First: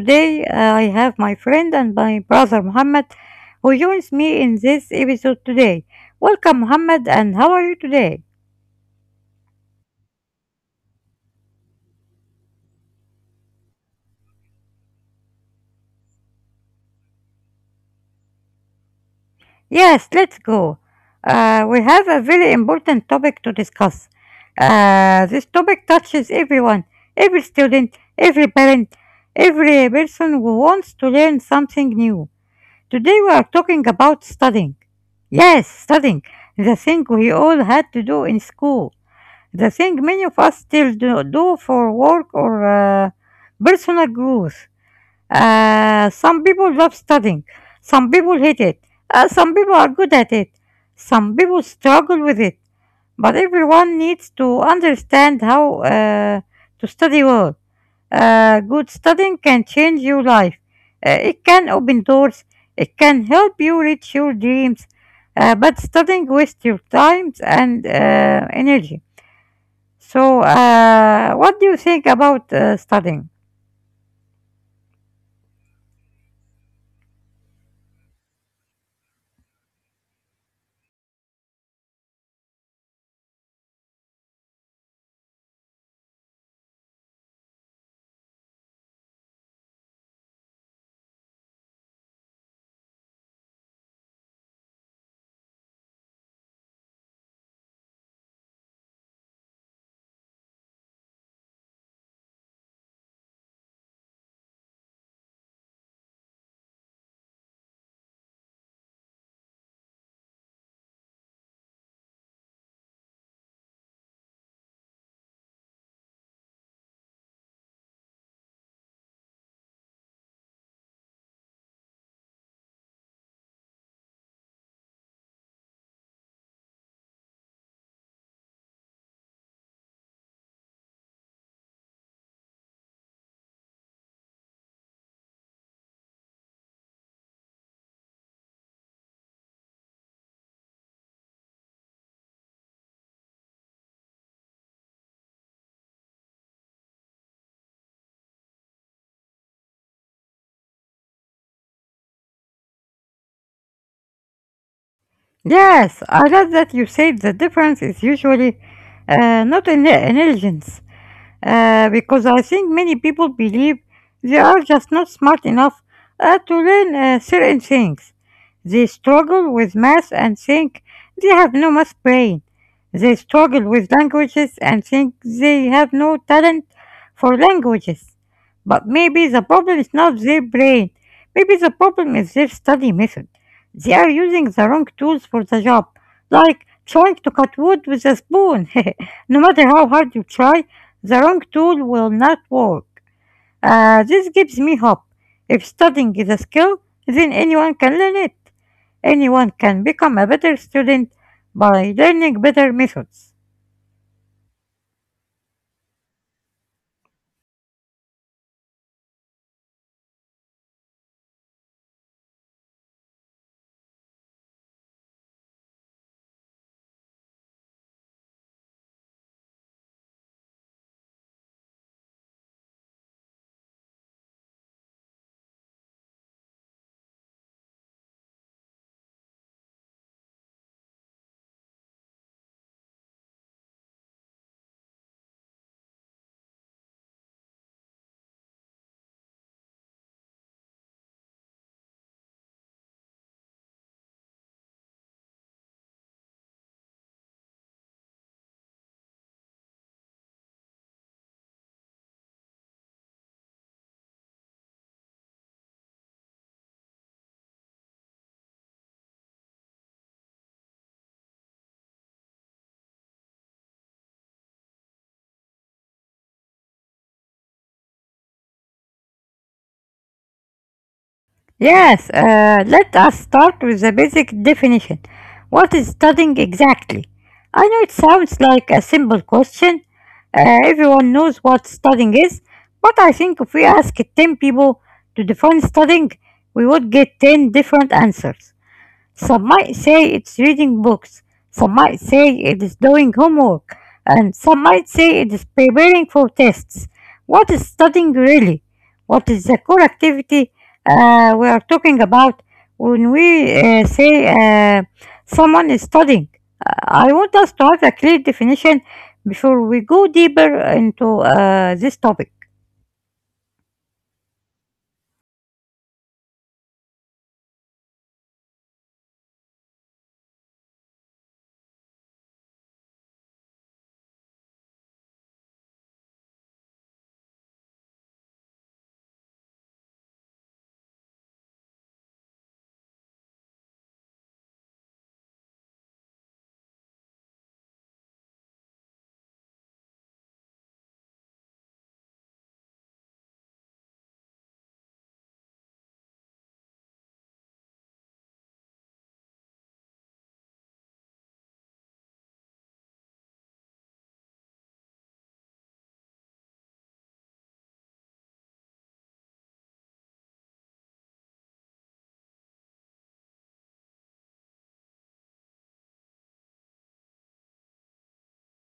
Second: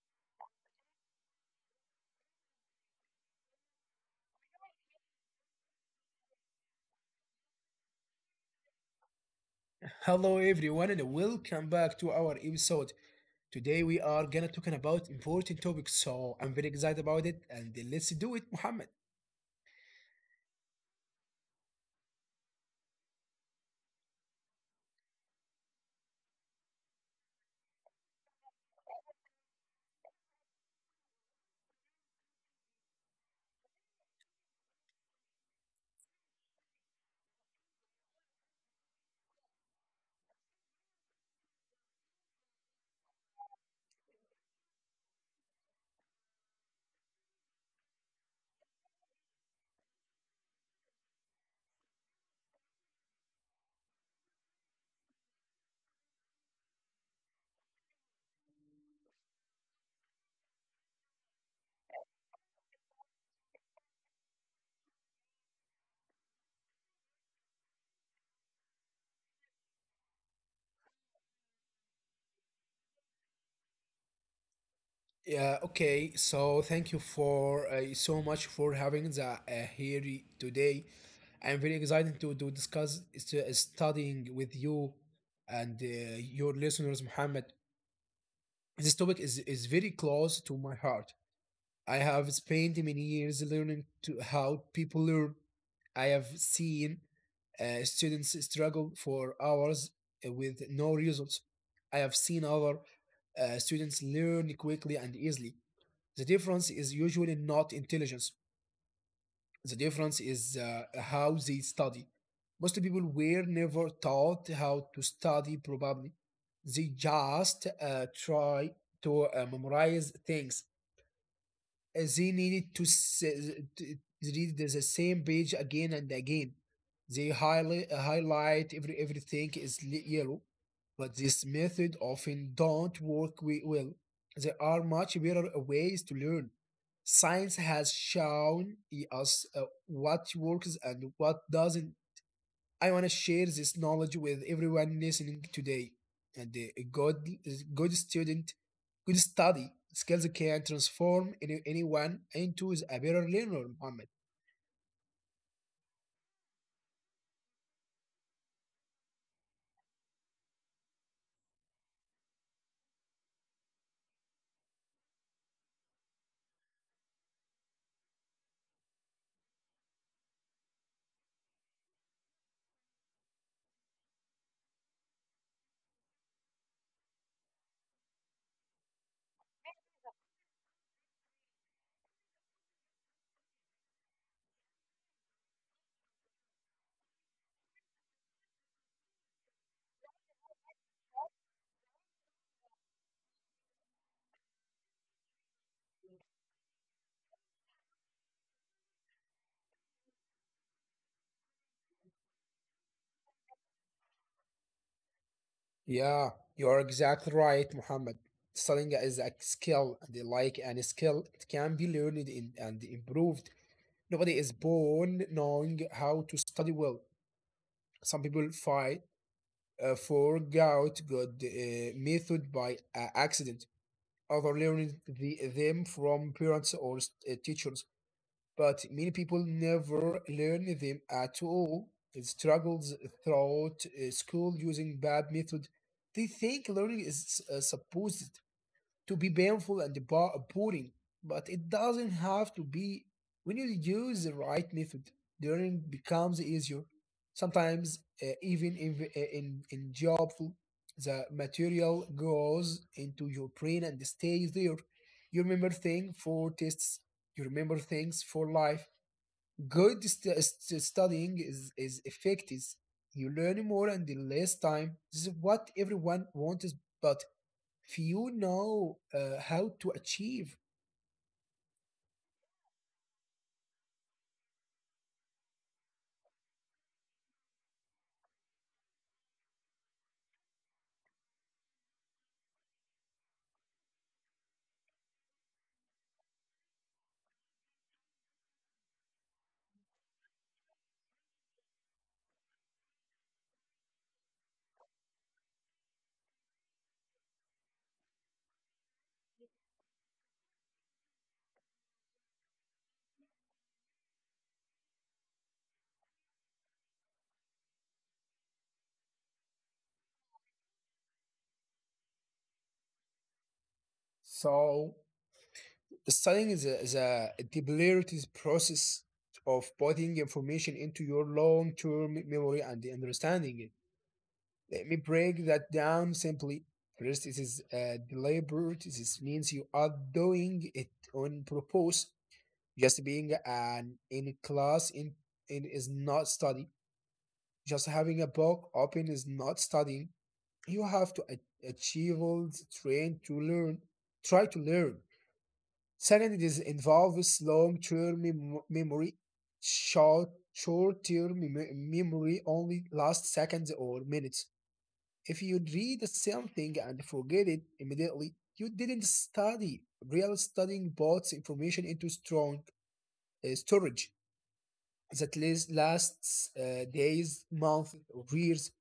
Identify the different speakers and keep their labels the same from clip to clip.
Speaker 1: today I have my friend and my brother Mohammed who joins me in this episode today. Welcome, Mohammed, and how are you today?
Speaker 2: Hello everyone and welcome back to our episode. Today we are gonna talking about important topics, so I'm very excited about it and let's do it, Muhammad.
Speaker 1: Yes, let's go. We have a very important topic to discuss. This topic touches everyone, every student, every parent, every person who wants to learn something new. Today we are talking about studying. Yes, studying. The thing we all had to do in school. The thing many of us still do for work or personal growth. Some people love studying. Some people hate it. Some people are good at it. Some people struggle with it. But everyone needs to understand how to study well. Good studying can change your life. It can open doors. It can help you reach your dreams. But studying wastes your time and energy. So, what do you think about studying?
Speaker 2: Yeah, okay. So thank you for so much for having the here today. I'm very excited to discuss studying with you and your listeners, Muhammad. This topic is very close to my heart. I have spent many years learning to how people learn. I have seen students struggle for hours with no results. I have seen our students learn quickly and easily. The difference is usually not intelligence. The difference is how they study. Most people were never taught how to study, probably. They just try to memorize things as they needed to read the same page again and again. They highlight everything is yellow, but this method often don't work well. There are much better ways to learn. Science has shown us what works and what doesn't. I want to share this knowledge with everyone listening today. And a good student, good study skills can transform anyone into a better learner, Muhammad.
Speaker 1: Yes, I love that you said the difference is usually not in intelligence, because I think many people believe they are just not smart enough to learn certain things. They struggle with math and think they have no math brain. They struggle with languages and think they have no talent for languages. But maybe the problem is not their brain. Maybe the problem is their study method. They are using the wrong tools for the job, like trying to cut wood with a spoon. No matter how hard you try, the wrong tool will not work. This gives me hope. If studying is a skill, then anyone can learn it. Anyone can become a better student by learning better methods.
Speaker 2: Yeah, you are exactly right, Muhammad. Studying is a skill, and like any skill, it can be learned in, and improved. Nobody is born knowing how to study well. Some people fight forgot good method by accident. Other learning them from parents or teachers, but many people never learn them at all. It struggles throughout school using bad method. They think learning is supposed to be painful and boring, but it doesn't have to be. When you use the right method, learning becomes easier. Sometimes, even in joyful, the material goes into your brain and stays there. You remember things for tests, you remember things for life. Good studying is effective. You learn more and in less time. This is what everyone wants, but if you know how to achieve.
Speaker 1: Yes, let us start with the basic definition. What is studying exactly? I know it sounds like a simple question. Everyone knows what studying is, but I think if we ask 10 people to define studying, we would get 10 different answers. Some might say it's reading books, some might say it is doing homework, and some might say it is preparing for tests. What is studying really? What is the core activity we are talking about when we say someone is studying? I want us to have a clear definition before we go deeper into this topic.
Speaker 2: So studying is a deliberate process of putting information into your long-term memory and understanding it. Let me break that down simply. First, it is deliberate. This means you are doing it on purpose. Just being an in class in is not study. Just having a book open is not studying. You have to achieve, train to learn, try to learn. Second, it is involves long-term memory. Short-term memory only lasts seconds or minutes. If you read something and forget it immediately, you didn't study. Real studying puts information into strong storage that list lasts days, months, or years.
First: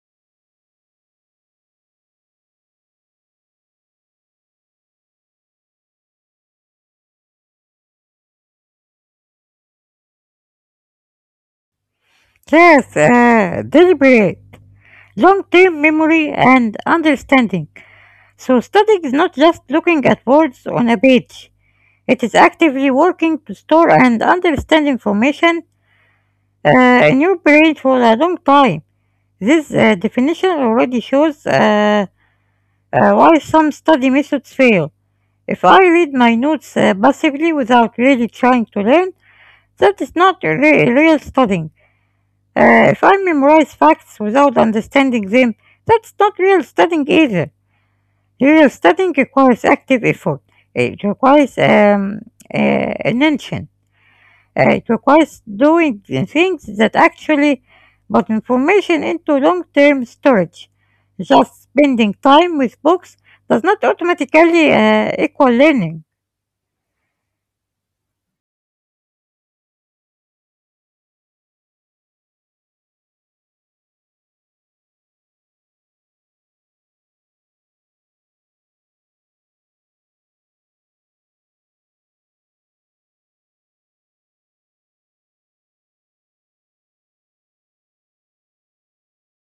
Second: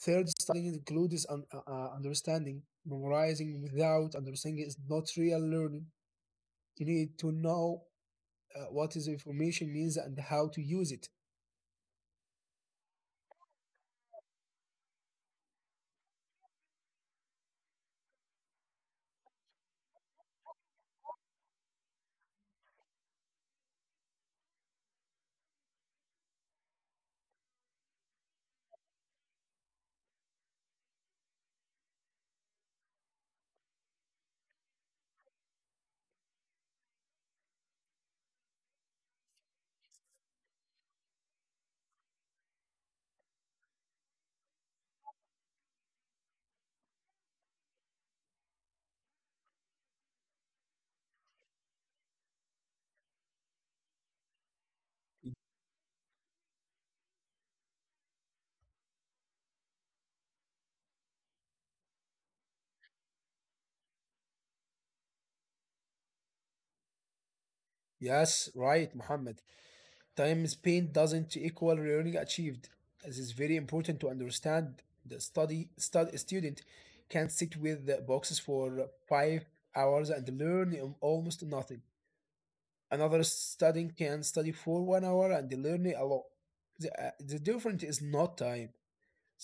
Speaker 2: Third, studying includes understanding. Memorizing without understanding is not real learning. You need to know what is information means and how to use it.
Speaker 1: Yes, deliberate, long term memory and understanding. So studying is not just looking at words on a page. It is actively working to store and understand information uh, in your brain for a long time. This definition already shows why some study methods fail. If I read my notes passively without really trying to learn, that is not real studying. If I memorize facts without understanding them, that's not real studying either. Yeah, studying requires active effort. It requires attention. It requires doing the things that actually put information into long-term storage. Just spending time with books does not automatically equal learning.
Speaker 2: Yes, right, Muhammad. Time spent doesn't equal learning achieved. This is very important to understand. The student can sit with the boxes for 5 hours and learn almost nothing. Another studying can study for 1 hour and learn a lot. The difference is not time.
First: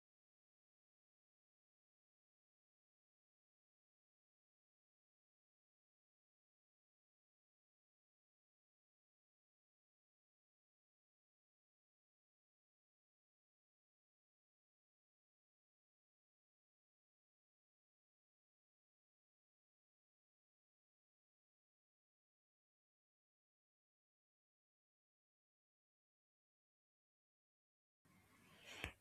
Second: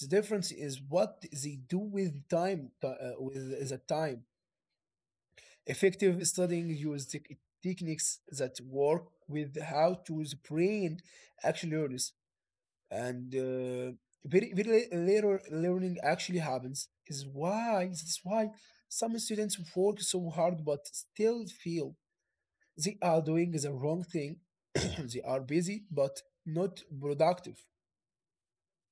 Speaker 2: The difference is what they do with the time. Effective studying uses techniques that work with how to the brain actually learns. And very, very later learning actually happens. That's why some students work so hard but still fail. They are doing the wrong thing. They are busy but not productive.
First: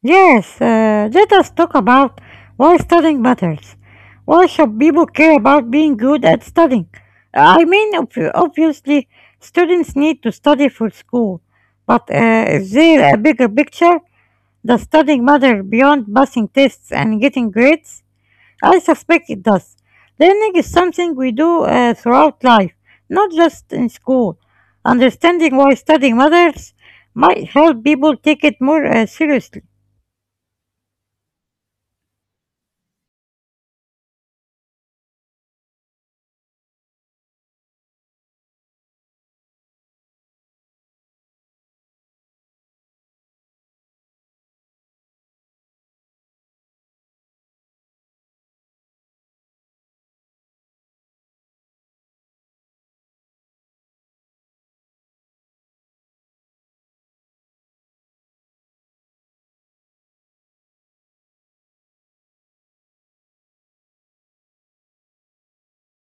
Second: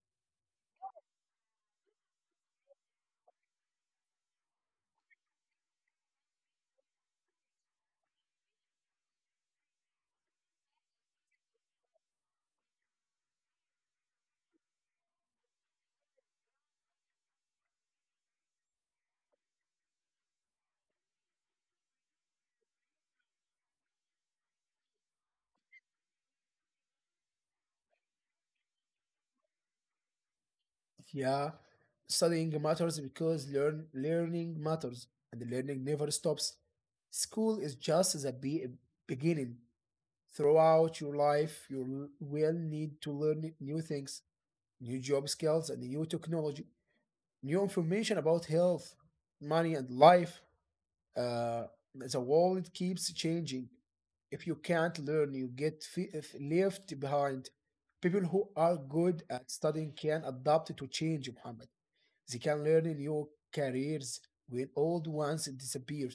Speaker 1: Yes, let us talk about why studying matters. Why should people care about being good at studying? I mean, obviously, students need to study for school, but is there a bigger picture? Does studying matter beyond passing tests and getting grades? I suspect it does. Learning is something we do throughout life, not just in school. Understanding why studying matters might help people take it more seriously.
Speaker 2: Yeah, studying matters because learning matters and learning never stops. School is just the beginning. Throughout your life, you will need to learn new things, new job skills, and new technology, new information about health, money, and life. Uh, the world keeps changing. If you can't learn, you get fe- if left behind. People who are good at studying can adapt to change, Muhammad. They can learn new careers when old ones disappear.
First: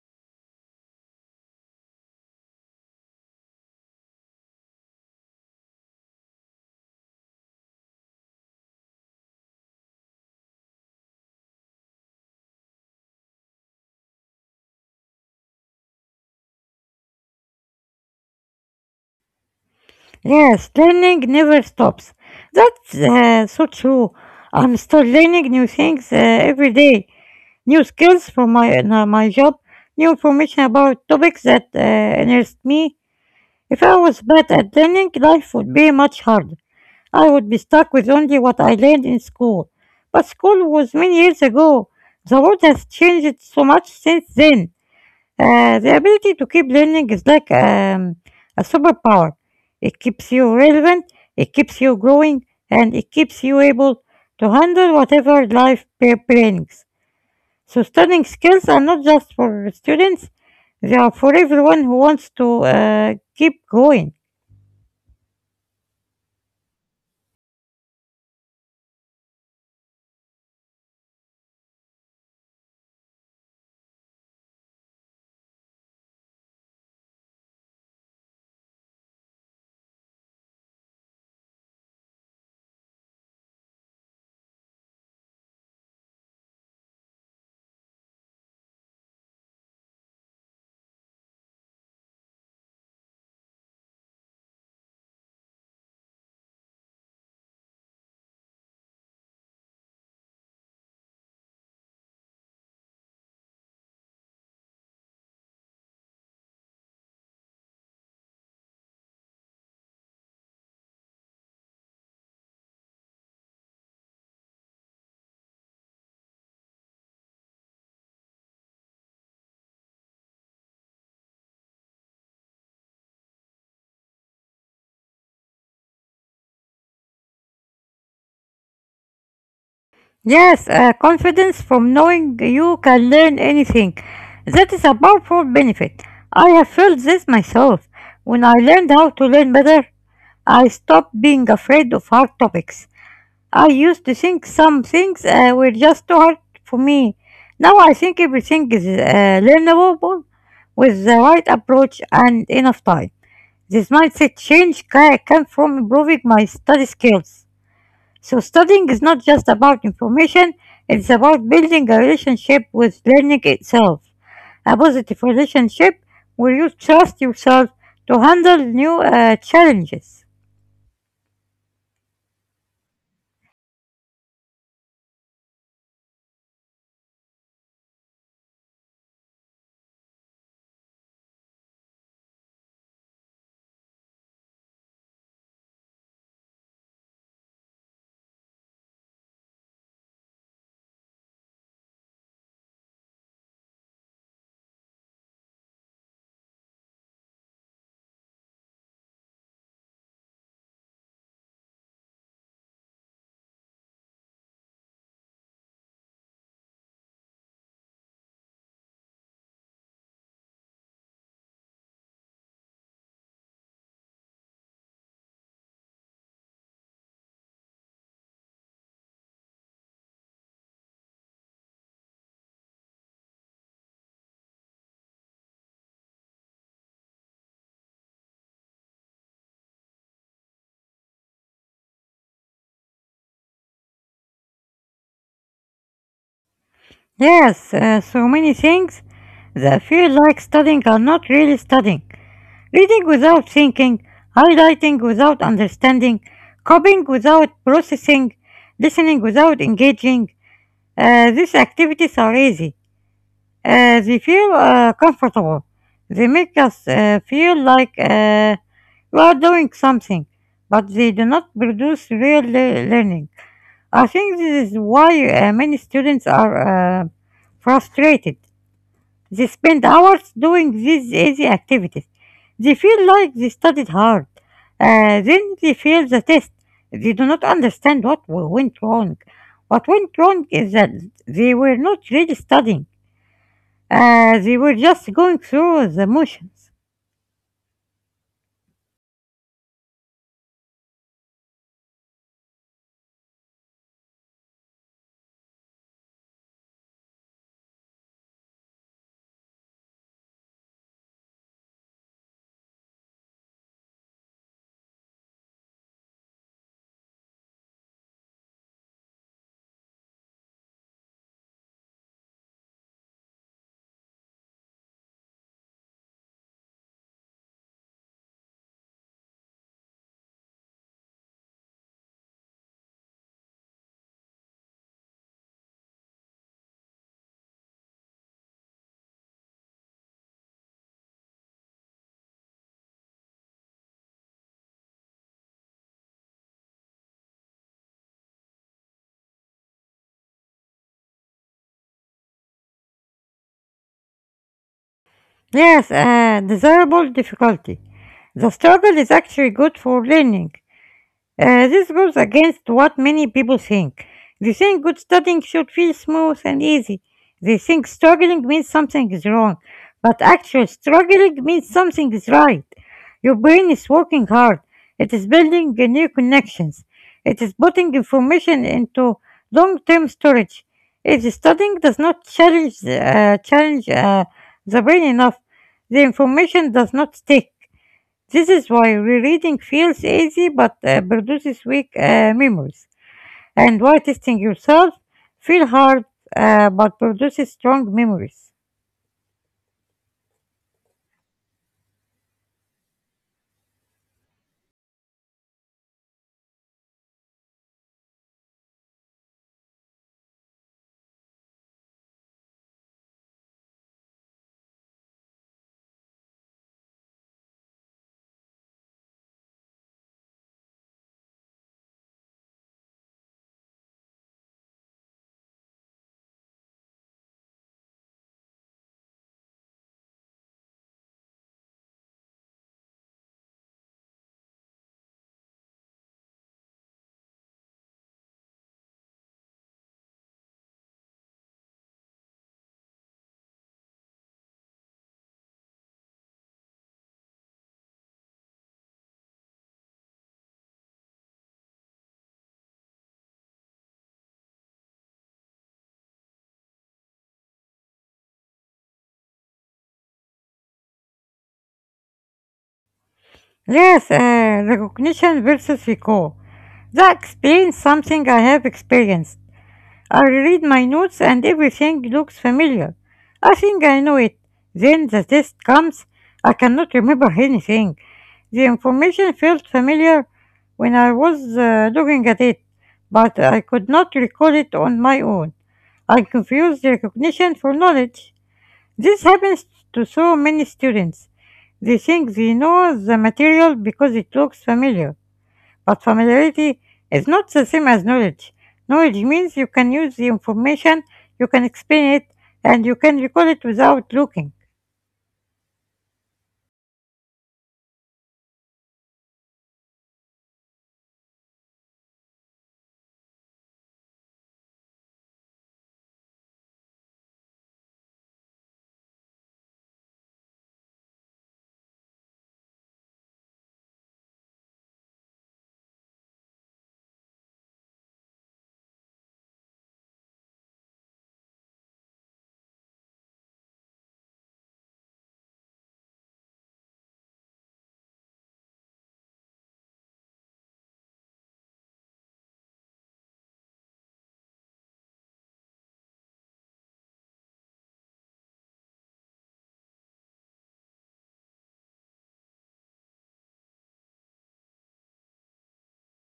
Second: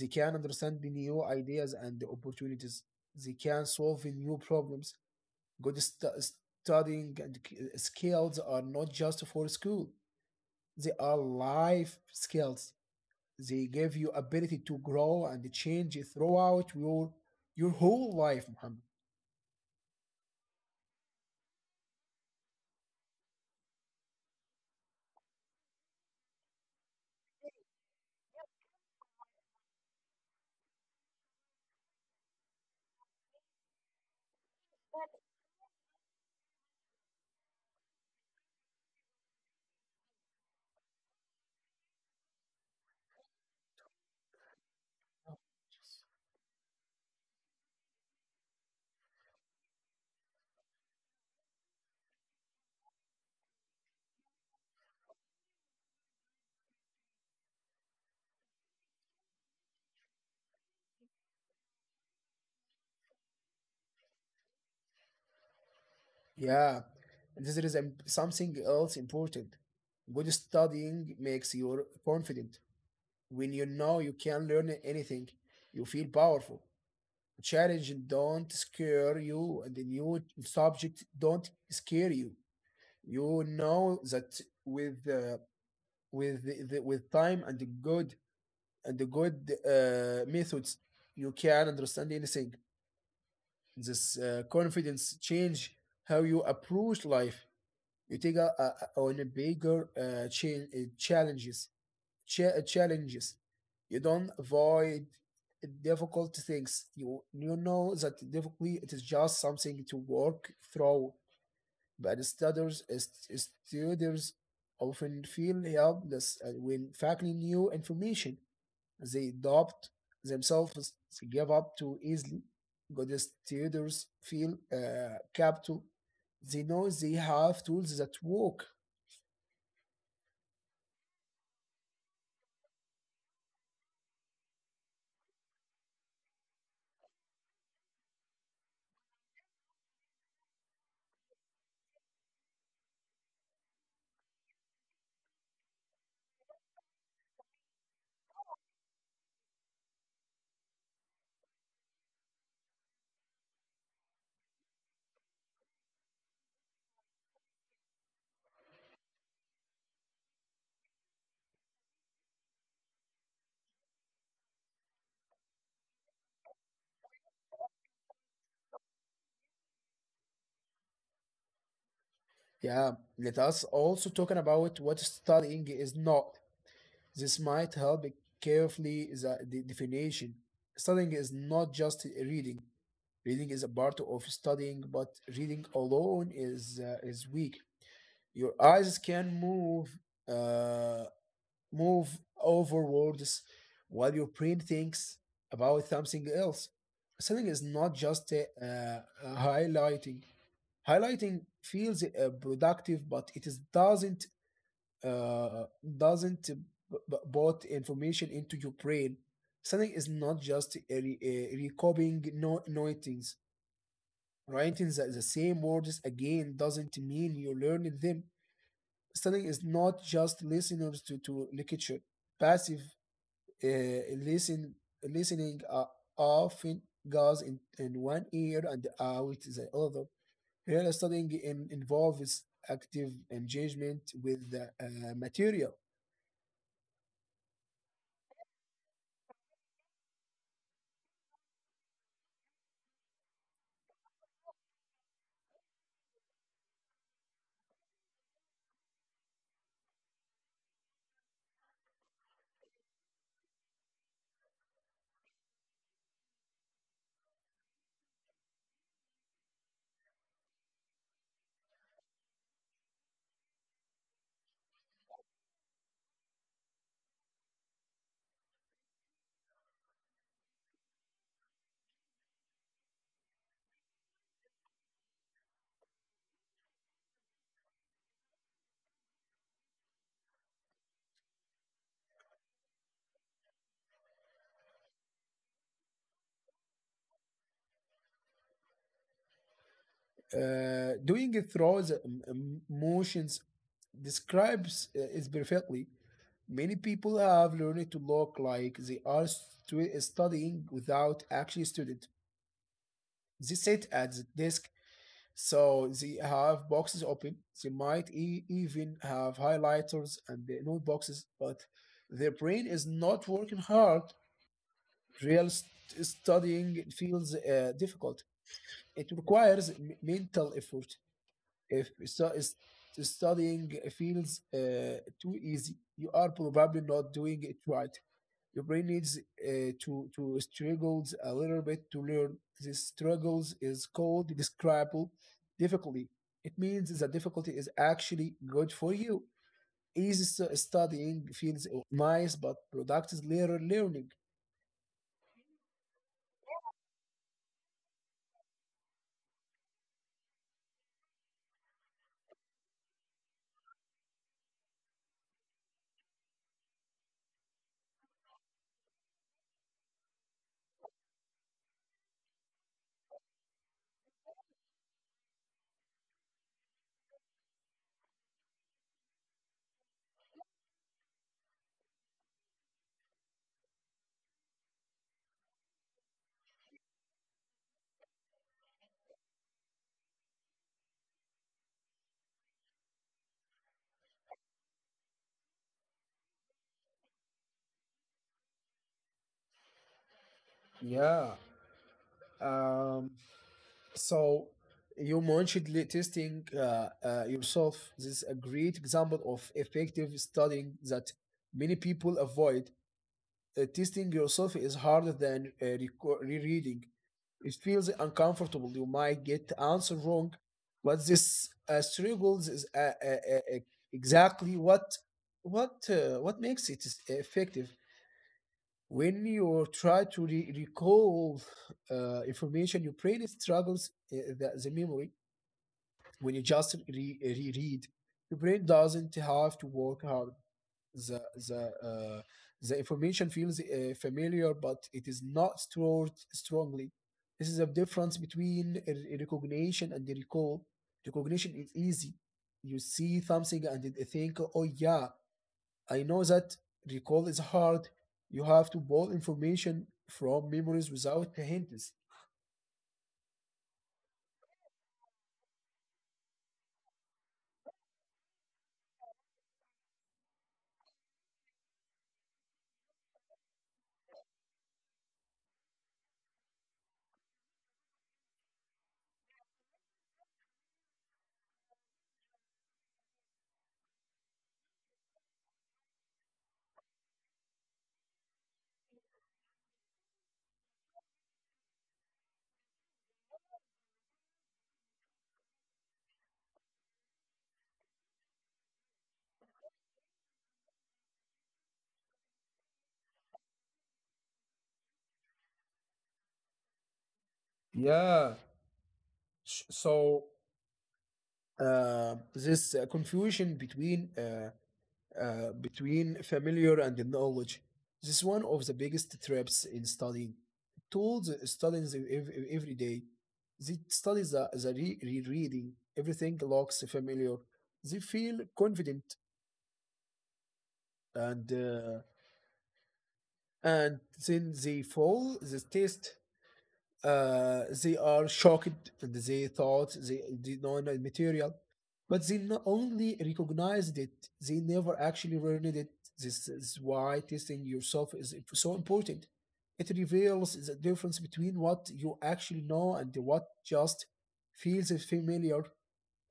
Speaker 2: They can understand the new ideas and the opportunities. They can solve new problems. Good studying and skills are not just for school. They are life skills. They give you ability to grow and change throughout your whole life, Muhammad.
Speaker 1: Yes, learning never stops. That's so true. I'm still learning new things every day. New skills for my job, new information about topics that interest me. If I was bad at learning, life would be much harder. I would be stuck with only what I learned in school. But school was many years ago. The world has changed so much since then. The ability to keep learning is like a superpower. It keeps you relevant, it keeps you growing, and it keeps you able to handle whatever life brings. So, studying skills are not just for students, they are for everyone who wants to keep going.
Speaker 2: Yeah, and this is something else important. Good studying makes you confident. When you know you can learn anything, you feel powerful. Challenge don't scare you, and the new subject don't scare you. You know that with time and the good methods, you can understand anything. This confidence change how you approach life. You take a on a bigger challenges. You don't avoid difficult things. You know that difficulty it is just something to work through. But studies students often feel helpless when facing new information they adopt themselves, they give up too easily. Good students feel capable. They know they have tools that work.
Speaker 1: Yes, confidence from knowing you can learn anything. That is a powerful benefit. I have felt this myself. When I learned how to learn better, I stopped being afraid of hard topics. I used to think some things were just too hard for me. Now I think everything is learnable with the right approach and enough time. This mindset change came from improving my study skills. So studying is not just about information, it's about building a relationship with learning itself. A positive relationship where you trust yourself to handle new challenges.
Speaker 2: Yeah, let us also talking about what studying is not. This might help carefully the definition. Studying is not just reading. Reading is a part of studying, but reading alone is weak. Your eyes can uh, move over words while your brain thinks about something else. Selling is not just highlighting. Highlighting feels productive, but it is uh, doesn't put information into your brain. Selling is not just recopying noitings. Writing the same words again doesn't mean you're learning them. Studying is not just listeners to lecture. Passive uh, listen, listening often goes in one ear and out the other. Here, studying involves active engagement with the material.
Speaker 1: Yes, so many things that feel like studying are not really studying. Reading without thinking, highlighting without understanding, copying without processing, listening without engaging. These activities are easy. They feel comfortable. They make us feel like we are doing something, but they do not produce real learning. I think this is why many students are frustrated. They spend hours doing these easy activities. They feel like they studied hard. Then they fail the test. They do not understand what went wrong. What went wrong is that they were not really studying. They were just going through the motions.
Speaker 2: Doing it through the emotions describes it perfectly. Many people have learned to look like they are studying without actually studying. They sit at the desk. So they have boxes open. They might even have highlighters and the note boxes, but their brain is not working hard. Real studying feels difficult. It requires mental effort. If studying feels too easy, you are probably not doing it right. Your brain needs to struggles a little bit to learn. This struggles is called describable difficulty. It means the difficulty is actually good for you. Easy studying feels nice, but productive later learning.
Speaker 1: Yes, desirable difficulty. The struggle is actually good for learning. This goes against what many people think. They think good studying should feel smooth and easy. They think struggling means something is wrong, but actually, struggling means something is right. Your brain is working hard, it is building new connections, it is putting information into long term storage. If studying does not challenge the brain enough, the information does not stick. This is why rereading feels easy but produces weak memories, and why testing yourself feels hard but produces strong memories.
Speaker 2: Yeah. Um, so you mentioned testing yourself. This is a great example of effective studying that many people avoid. Testing yourself is harder than rereading. It feels uncomfortable. You might get answer wrong, but this struggles is exactly what makes it is effective. When you try to recall information, your brain struggles the memory. When you just reread, your brain doesn't have to work hard. The the uh, the information feels familiar, but it is not stored strongly. This is a difference between recognition and recall. Recognition is easy. You see something and you think, "Oh yeah, I know that." Recall is hard. You have to pull information from memories without the hints.
Speaker 1: Yes, recognition versus recall. That explains something I have experienced. I read my notes and everything looks familiar. I think I know it. Then the test comes. I cannot remember anything. The information felt familiar when I was looking at it, but I could not recall it on my own. I confused recognition for knowledge. This happens to so many students. They think they know the material because it looks familiar, but familiarity is not the same as knowledge. Knowledge means you can use the information, you can explain it, and you can recall it without looking.
Speaker 2: Yeah. So this confusion between between familiar and knowledge. This is one of the biggest traps in studying. Tools studying the every day. They study the rereading. Everything looks familiar. They feel confident and and then they fall the test. They are shocked and they thought they did not know the material, but they not only recognized it, they never actually learned it. This is why testing yourself is so important. It reveals the difference between what you actually know and what just feels familiar.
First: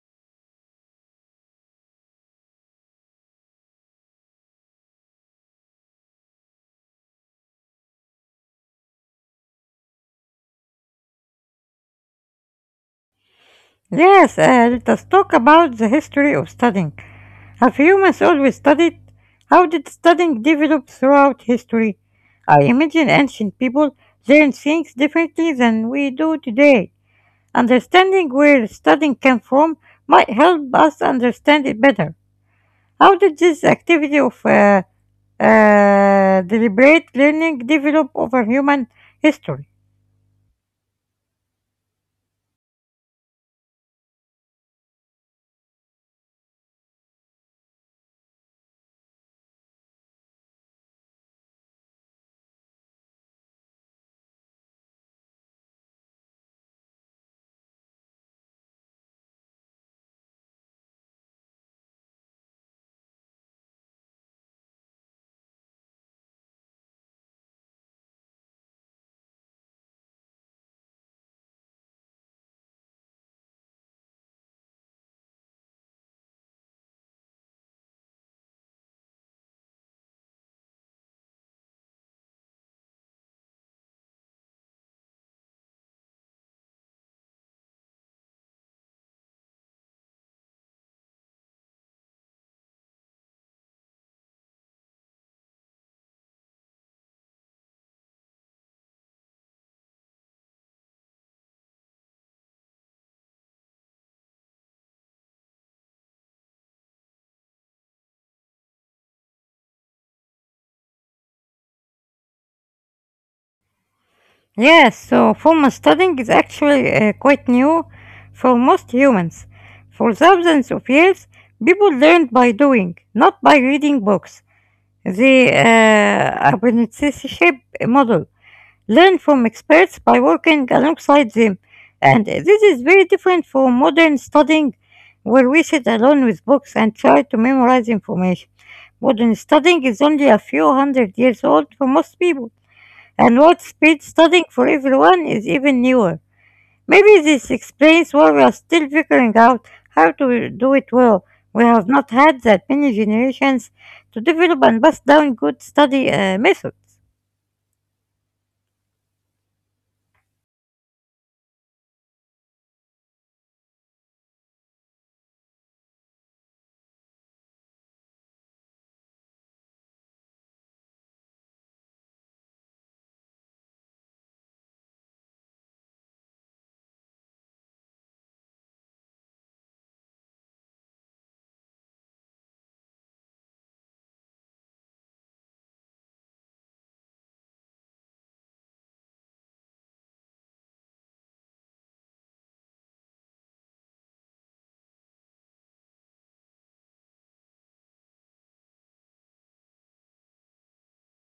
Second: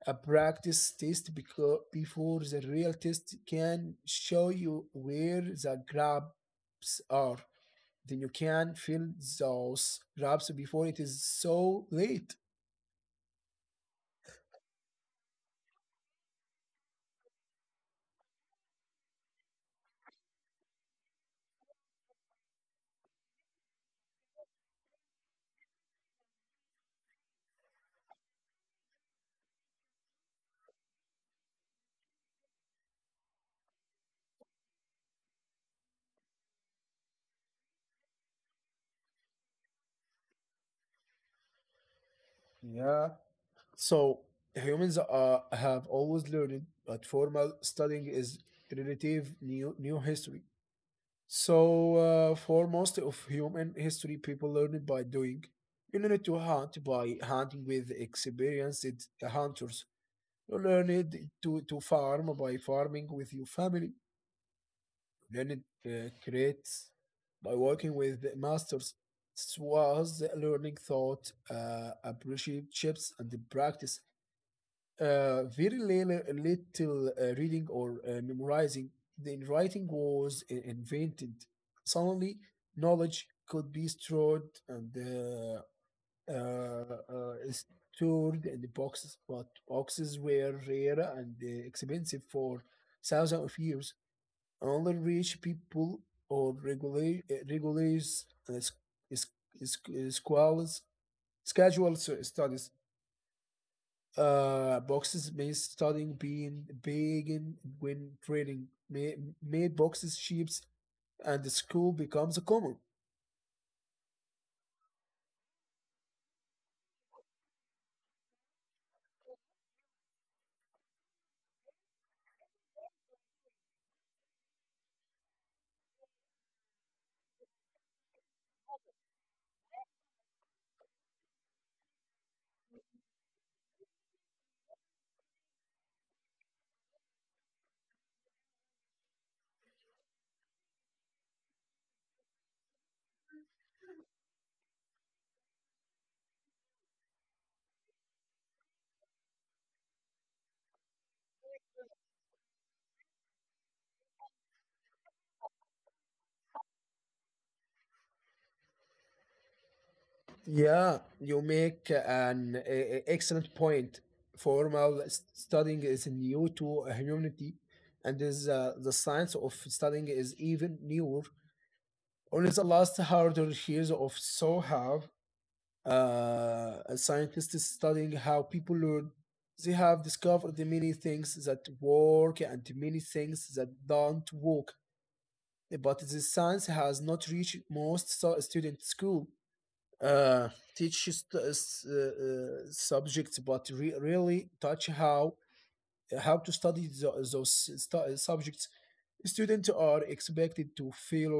Speaker 2: A practice test before the real test can show you where the gaps are, then you can fill those gaps before it is so late.
Speaker 1: Yes, let us talk about the history of studying. Have humans always studied? How did studying develop throughout history? I imagine ancient people learned things differently than we do today. Understanding where studying came from might help us understand it better. How did this activity of deliberate learning developed over human history.
Speaker 2: Yeah. So humans have always learned, but formal studying is relative new history. So for most of human history, people learned by doing. You learned to hunt by hunting with experienced hunters. You learned to farm by farming with your family. Learned creates by working with masters. This was learning thought, apprenticeships, and the practice. Very little reading or memorizing. Then writing was invented. Suddenly, knowledge could be stored and uh, uh, stored in the boxes, but boxes were rare and expensive for thousands of years. Only rich people or regular regulars is is schools schedule studies. Boxes may studying being begin when trading may made boxes ships and the school becomes a common.
Speaker 1: Yes, so formal studying is actually quite new for most humans. For thousands of years, people learned by doing, not by reading books. The apprenticeship model learn from experts by working alongside them. And this is very different from modern studying, where we sit alone with books and try to memorize information. Modern studying is only a few hundred years old for most people, and world speed studying for everyone is even newer. Maybe this explains why we are still figuring out how to do it well. We have not had that many generations to develop and pass down good study methods.
Speaker 2: Yeah, you make an excellent point. Formal studying is new to humanity, and is the science of studying is even newer. Only the last 100 years or so have scientists studying how people learn. They have discovered the many things that work and many things that don't work. But the science has not reached most student school. Uh, Teach subjects, but really touch how to study those subjects. Students are expected to fail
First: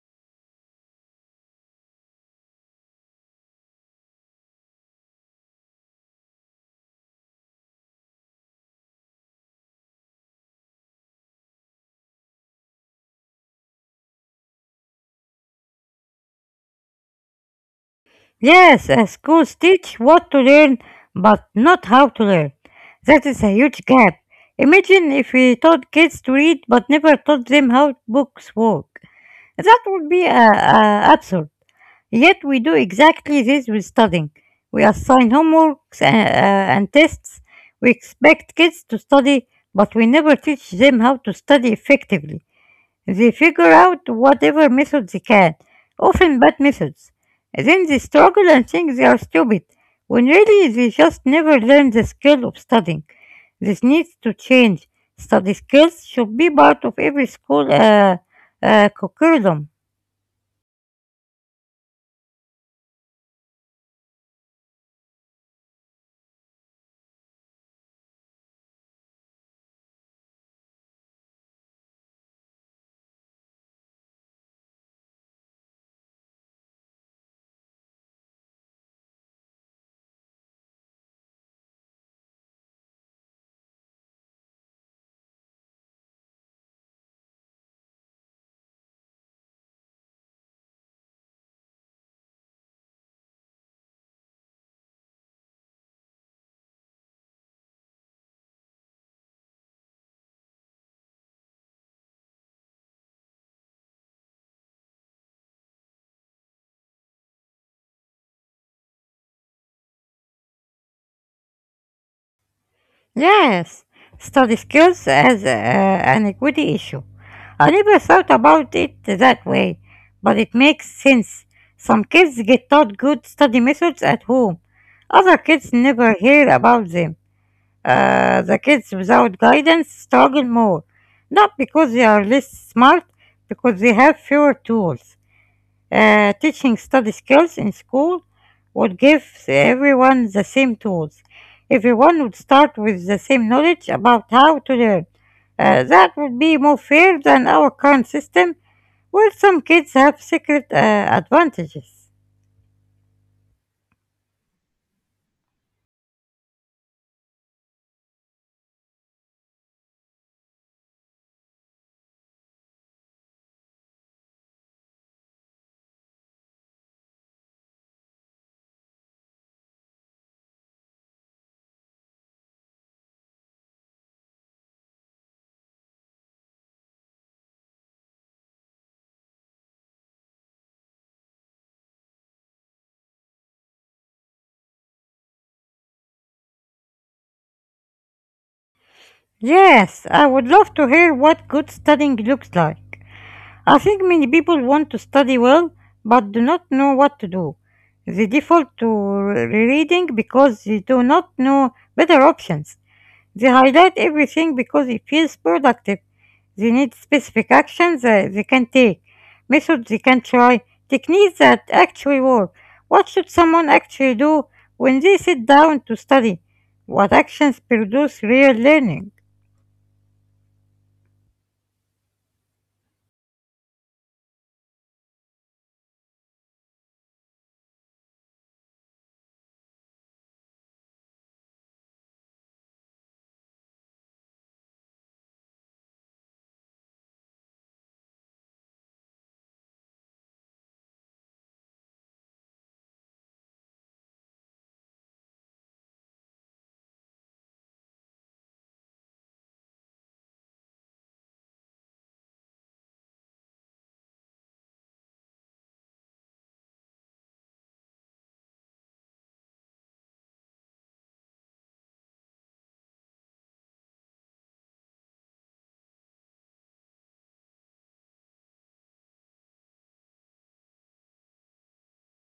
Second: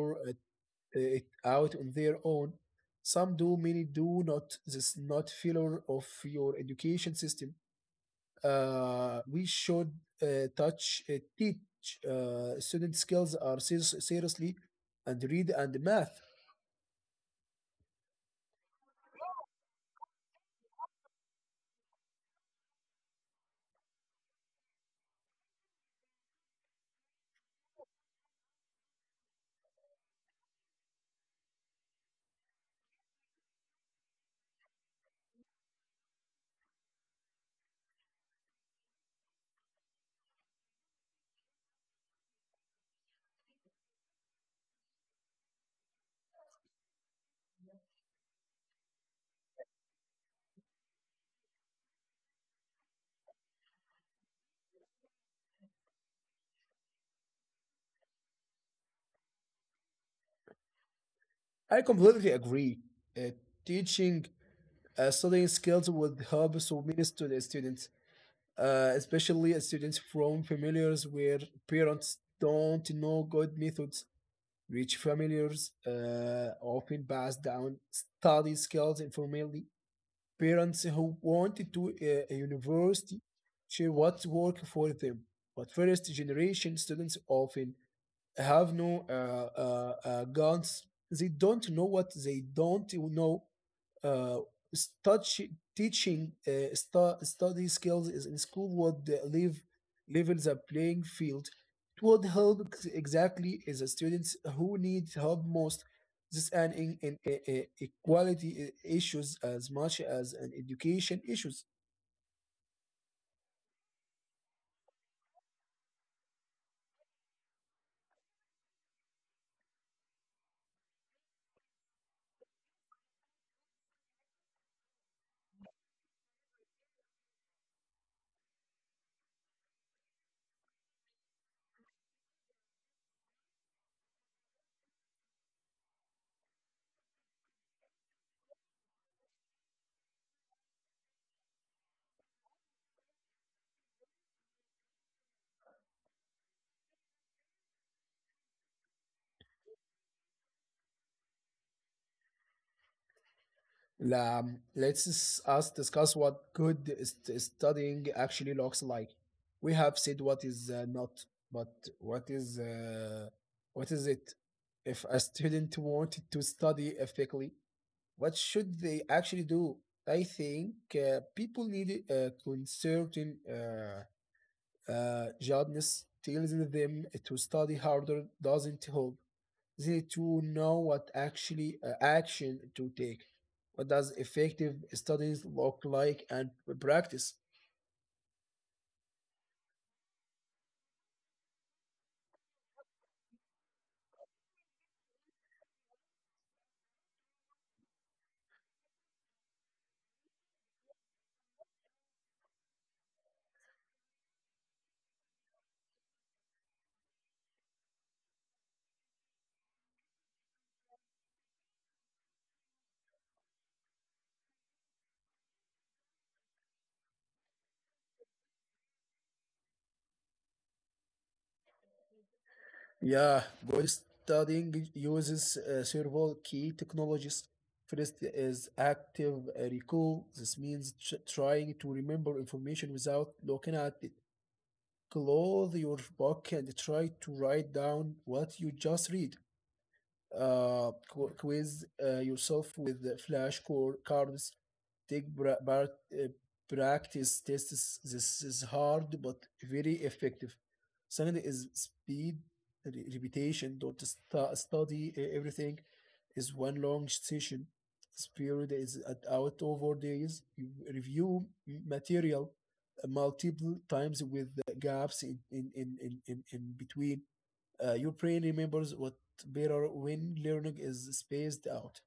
Speaker 2: it out on their own. Some do, many do not. This is not failure of your education system. We should touch teach student skills are seriously and read and math.
Speaker 1: Yes, schools teach what to learn but not how to learn. That is a huge gap. Imagine if we taught kids to read but never taught them how books work. That would be absurd. Yet we do exactly this with studying. We assign homeworks and tests. We expect kids to study, but we never teach them how to study effectively. They figure out whatever method they can, often bad methods. Then they struggle and think they are stupid, when really they just never learn the skill of studying. This needs to change. Study skills should be part of every school curriculum.
Speaker 2: I completely agree. Uh, Teaching studying skills would help so many students, especially students from familiars where parents don't know good methods. Rich familiars often pass down study skills informally. Parents who wanted to a university share what work for them, but first generation students often have no guns. They don't know what they don't know. uh, Touch teaching study skills is in school would leave level the playing field. It would help exactly the students who need help most. This an in equality issues as much as an education issues.
Speaker 1: Yes, study skills as an equity issue. I never thought about it that way, but it makes sense. Some kids get taught good study methods at home, other kids never hear about them. The kids without guidance struggle more, not because they are less smart, because they have fewer tools. Teaching study skills in school would give everyone the same tools. Everyone would start with the same knowledge about how to learn. That would be more fair than our current system, where some kids have secret advantages.
Speaker 2: La, let's us discuss what good studying actually looks like. We have said what is not, but what is uh, what is it? If a student wanted to study ethically, what should they actually do? I think people need a concerted jobless tells them to study harder doesn't help. They too know what actually action to take. What does effective studies look like and practice?
Speaker 1: Yes, I would love to hear what good studying looks like. I think many people want to study well but do not know what to do. They default to rereading because they do not know better options. They highlight everything because it feels productive. They need specific actions that they can take, methods they can try, techniques that actually work. What should someone actually do when they sit down to study? What actions produce real learning?
Speaker 2: Yeah, good studying uses several key technologies. First is active recall. This means trying to remember information without looking at it. Close your book and try to write down what you just read. Quiz yourself with the flash core cards. Take practice tests. This is hard but very effective. Second is speed, repetition. Don't study everything. Is one long session. This period is out over days. You review material multiple times with the gaps in between. Your brain remembers what better when learning is spaced out.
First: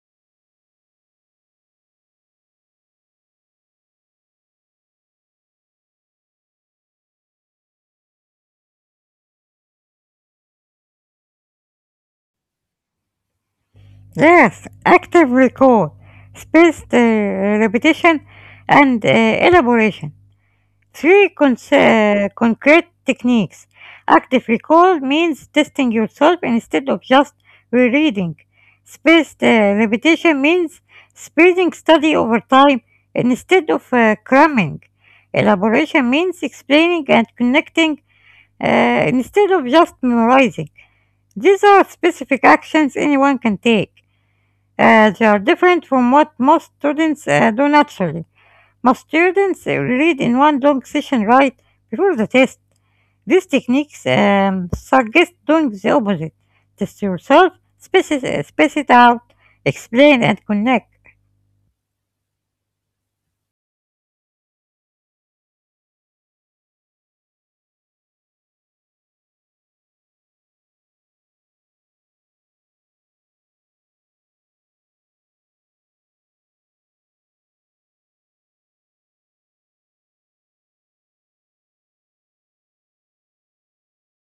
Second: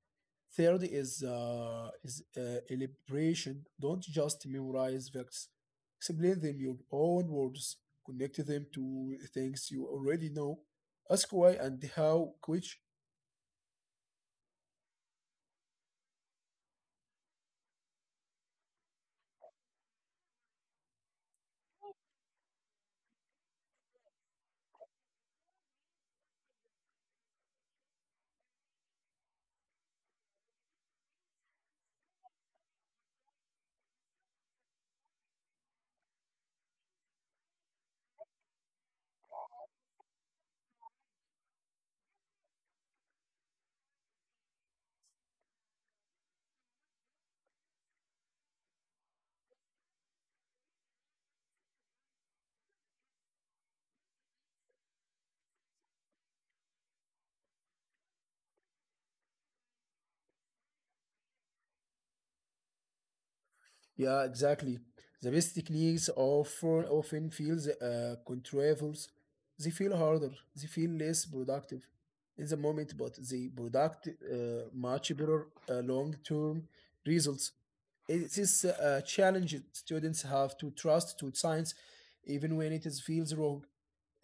Speaker 2: Third is elaboration. Don't just memorize facts. Explain them in your own words. Connect them to things you already know. Ask why and how, which
Speaker 1: Yes, active recall, spaced repetition, and elaboration. Three concrete techniques. Active recall means testing yourself instead of just rereading. Spaced repetition means spreading study over time instead of cramming. Elaboration means explaining and connecting instead of just memorizing. These are specific actions anyone can take. They are different from what most students do naturally. My students read in one long session right before the test. These techniques suggest doing the opposite. Test yourself, space it out, explain and connect.
Speaker 2: Yeah, exactly. The best techniques often feel contrivals. They feel harder. They feel less productive in the moment, but they product much better long-term results. It is a challenge students have to trust to science, even when it is feels wrong.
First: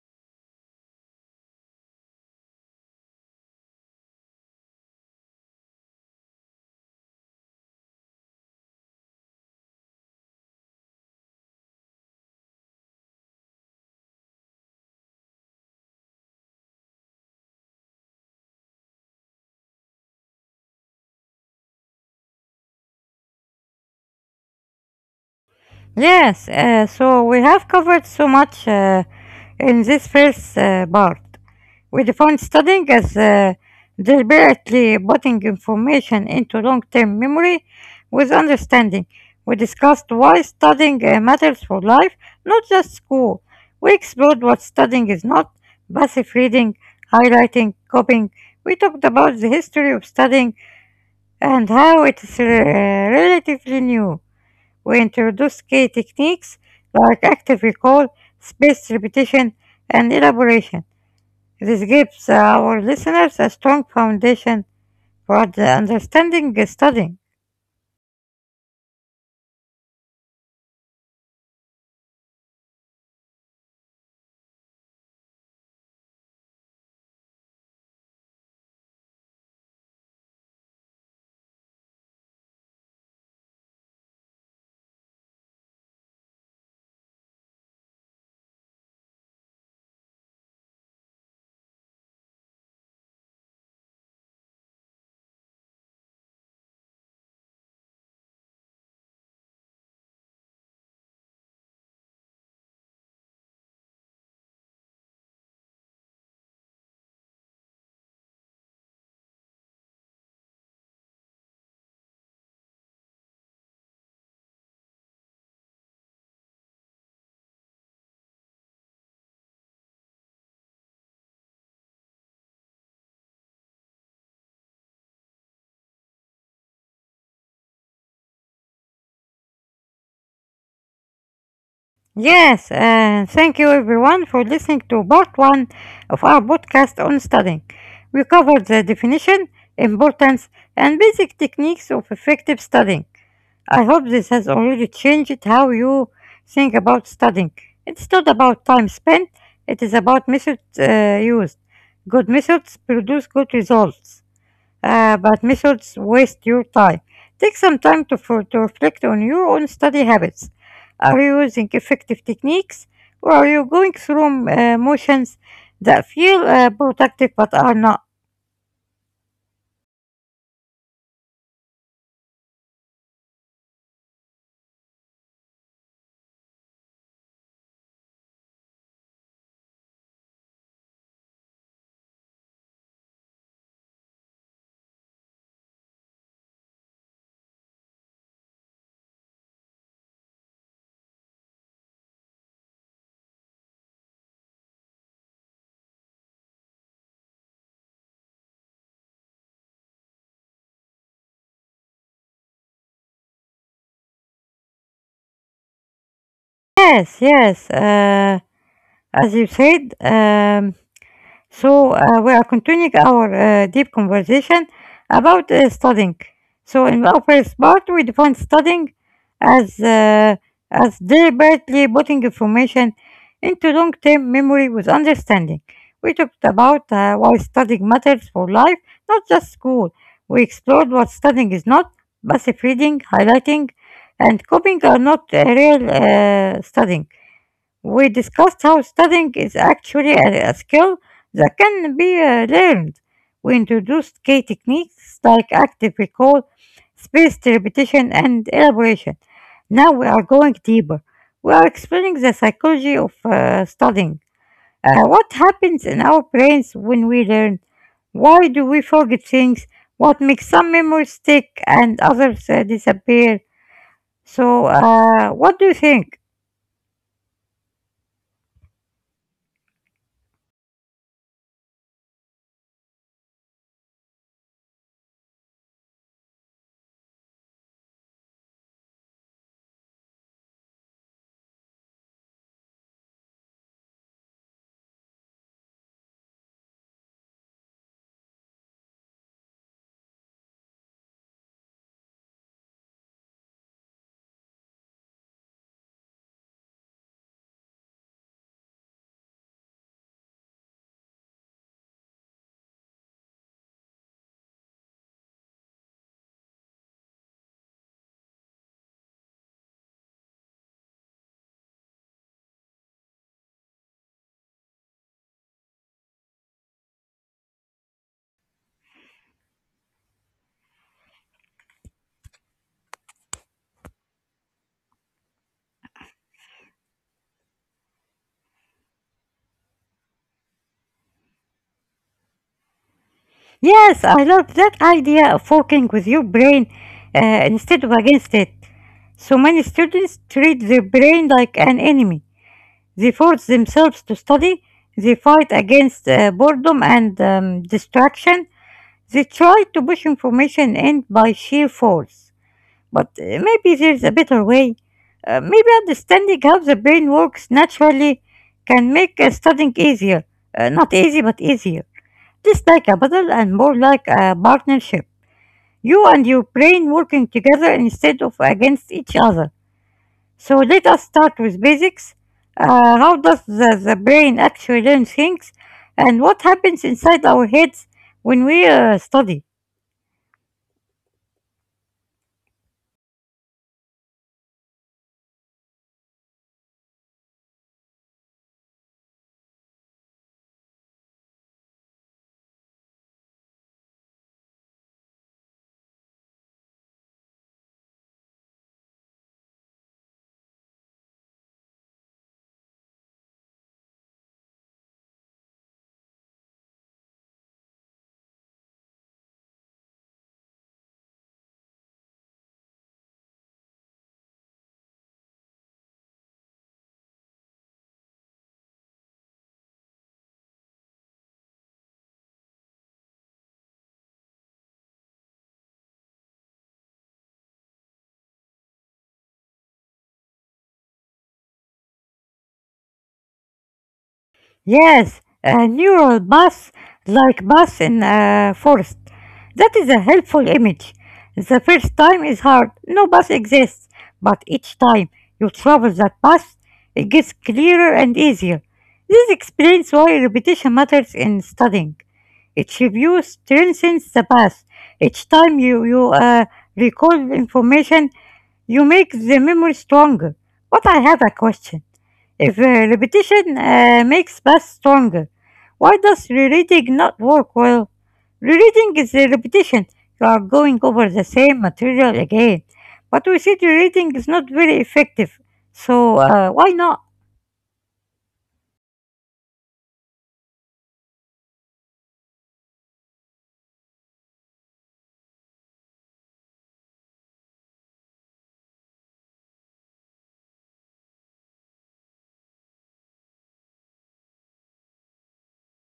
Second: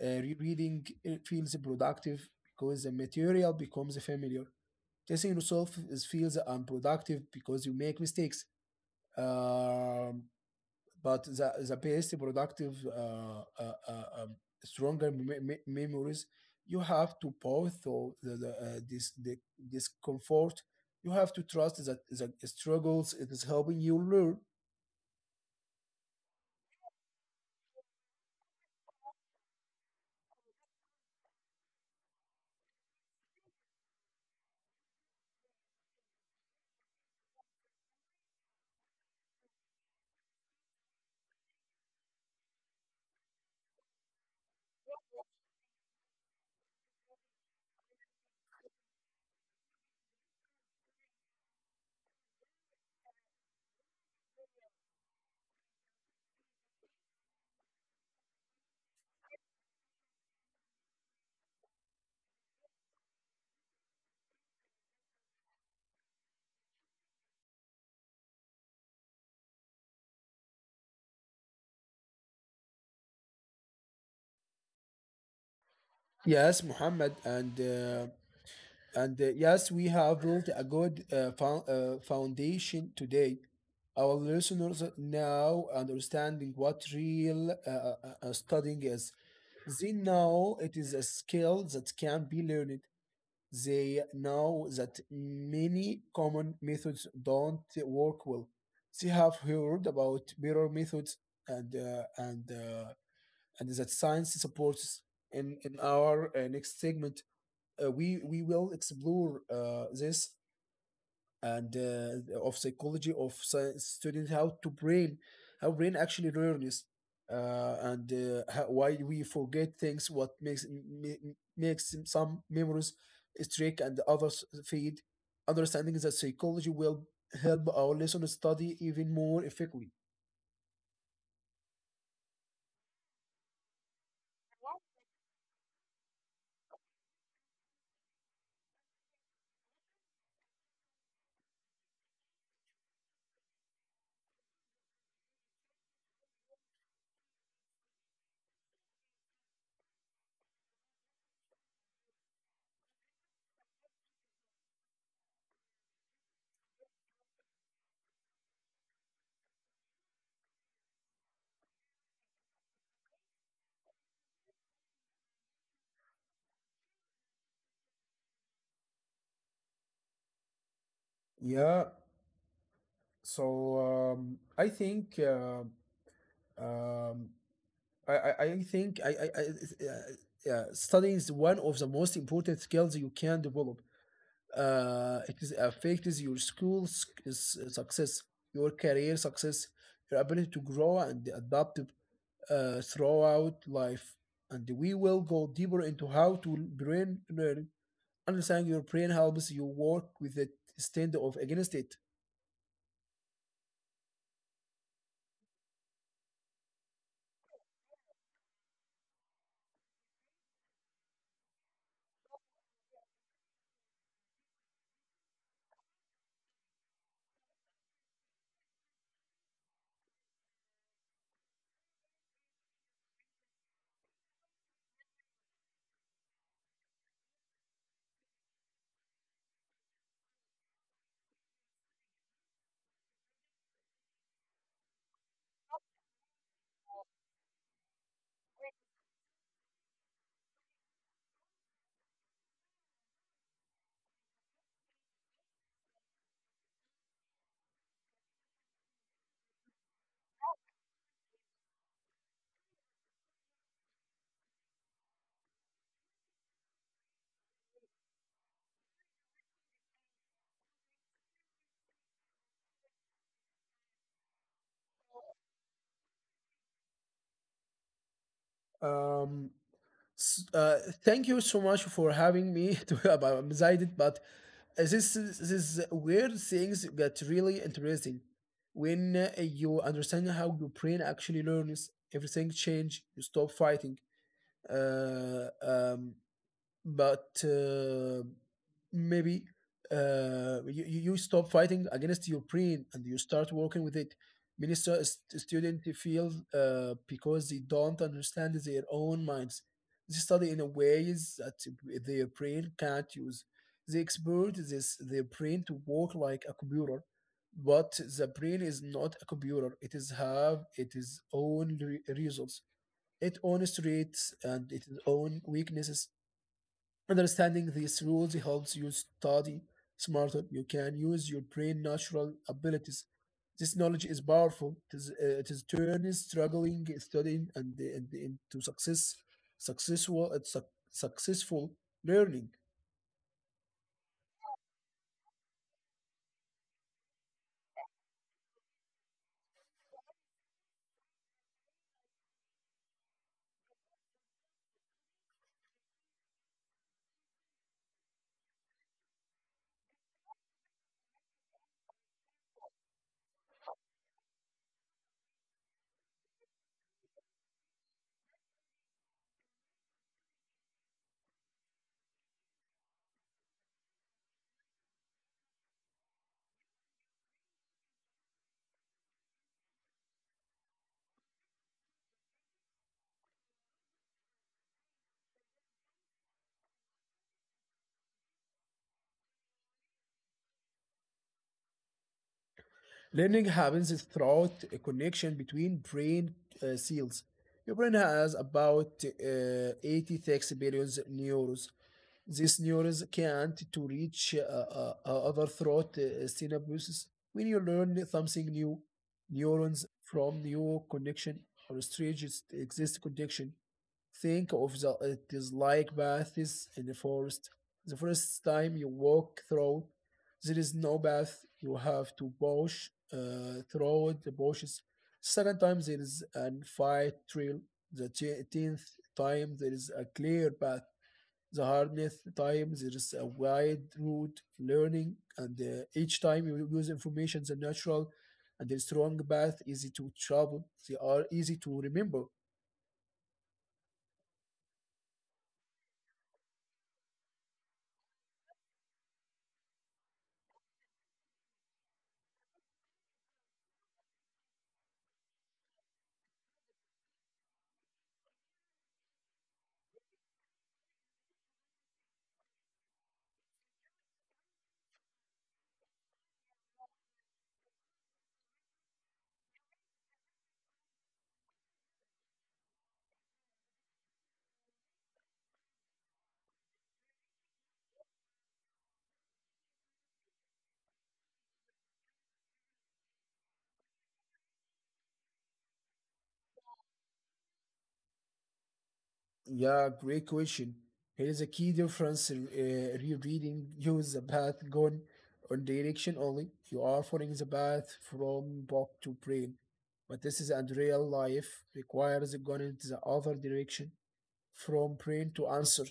Speaker 2: Reading feels productive because the material becomes familiar. Testing yourself is feels unproductive because you make mistakes. Um, but the best productive stronger memories you have to both so the this the discomfort, you have to trust that the struggles it is helping you learn.
Speaker 1: Yes, so we have covered so much in this first part. We define studying as deliberately putting information into long term memory with understanding. We discussed why studying matters for life, not just school. We explored what studying is not: passive reading, highlighting, copying. We talked about the history of studying and how it is relatively new. We introduce key techniques like active recall, spaced repetition, and elaboration. This gives our listeners a strong foundation for the understanding and studying.
Speaker 2: Yes, Muhammad, and yes, we have built a good foundation today. Our listeners now understanding what real studying is. They know it is a skill that can be learned. They know that many common methods don't work well. They have heard about better methods, and uh, and uh, and that science supports. In our next segment, we will explore this and of psychology of science students, how to brain, how brain actually learns, and how, why we forget things, what makes makes some memories streak and others fade. Understanding that psychology will help our listeners study even more effectively.
Speaker 1: Yes, and thank you everyone for listening to part one of our podcast on studying. We covered the definition, importance, and basic techniques of effective studying. I hope this has already changed how you think about studying. It's not about time spent, it is about methods used. Good methods produce good results, but methods waste your time. Take some time to reflect on your own study habits. Are you using effective techniques, or are you going through motions that feel productive but are not?
Speaker 2: Yeah, so I think um, I think I yeah, studying is one of the most important skills you can develop. It is affects your school success, your career success, your ability to grow and adapt throughout life. And we will go deeper into how to learn. Understanding your brain helps you work with it instead of against it.
Speaker 1: Yes, yes. As you said, so we are continuing our deep conversation about studying. So in our first part, we defined studying as uh, as deliberately putting information into long-term memory with understanding. We talked about why studying matters for life, not just school. We explored what studying is not. Passive reading, highlighting, and copying are not real studying. We discussed how studying is actually a skill that can be learned. We introduced key techniques like active recall, spaced repetition, and elaboration. Now we are going deeper. We are explaining the psychology of studying. What happens in our brains when we learn? Why do we forget things? What makes some memories stick and others disappear? So, what do you think?
Speaker 2: Um, s- uh, Thank you so much for having me. I'm excited, but this is where things get really interesting. When you understand how your brain actually learns, everything change. You stop fighting. Uh, um, but Maybe you stop fighting against your brain and you start working with it. Many students feel because they don't understand their own minds. They study in a ways that their brain can't use. They expert this their brain to work like a computer, but the brain is not a computer. It is have its own results, its own strengths and its own weaknesses. Understanding these rules helps you study smarter. You can use your brain natural abilities. This knowledge is powerful. It is turns struggling, studying, and into success, successful learning.
Speaker 1: Yes, I love that idea of working with your brain instead of against it. So many students treat their brain like an enemy. They force themselves to study, they fight against boredom and distraction, they try to push information in by sheer force. But maybe there's a better way. Maybe understanding how the brain works naturally can make studying easier. Not easy, but easier. It's like a battle and more like a partnership. You and your brain working together instead of against each other. So let us start with basics. How does the brain actually learn things, and what happens inside our heads when we study?
Speaker 2: Learning happens throughout a connection between brain cells. Your brain has about 86 billion neurons. These neurons can't to reach overthrow the synapses. When you learn something new, neurons from new connection or strange exist connection, think of the it is like paths in the forest. The first time you walk through, there is no path. You have to push through the bushes. Second time there is an fire trail. The tenth time there is a clear path, the hardest times there is a wide route of learning, and each time you use information, the natural and the strong path easy to travel. They are easy to remember.
Speaker 1: Yes, a neural bus like bus in a forest. That is a helpful image. The first time is hard, no bus exists, but each time you travel that bus, it gets clearer and easier. This explains why repetition matters in studying. Each review strengthens the past. Each time you recall information, you make the memory stronger. But I have a question. If repetition makes past stronger, why does rereading not work well? Rereading is a repetition. You are going over the same material again. But we said rereading is not very effective. So why not?
Speaker 2: Yeah, great question. Here is a key difference in rereading. Use the path gone on direction only. You are following the path from book to brain. But this is and real life requires going into the other direction, from print to answer,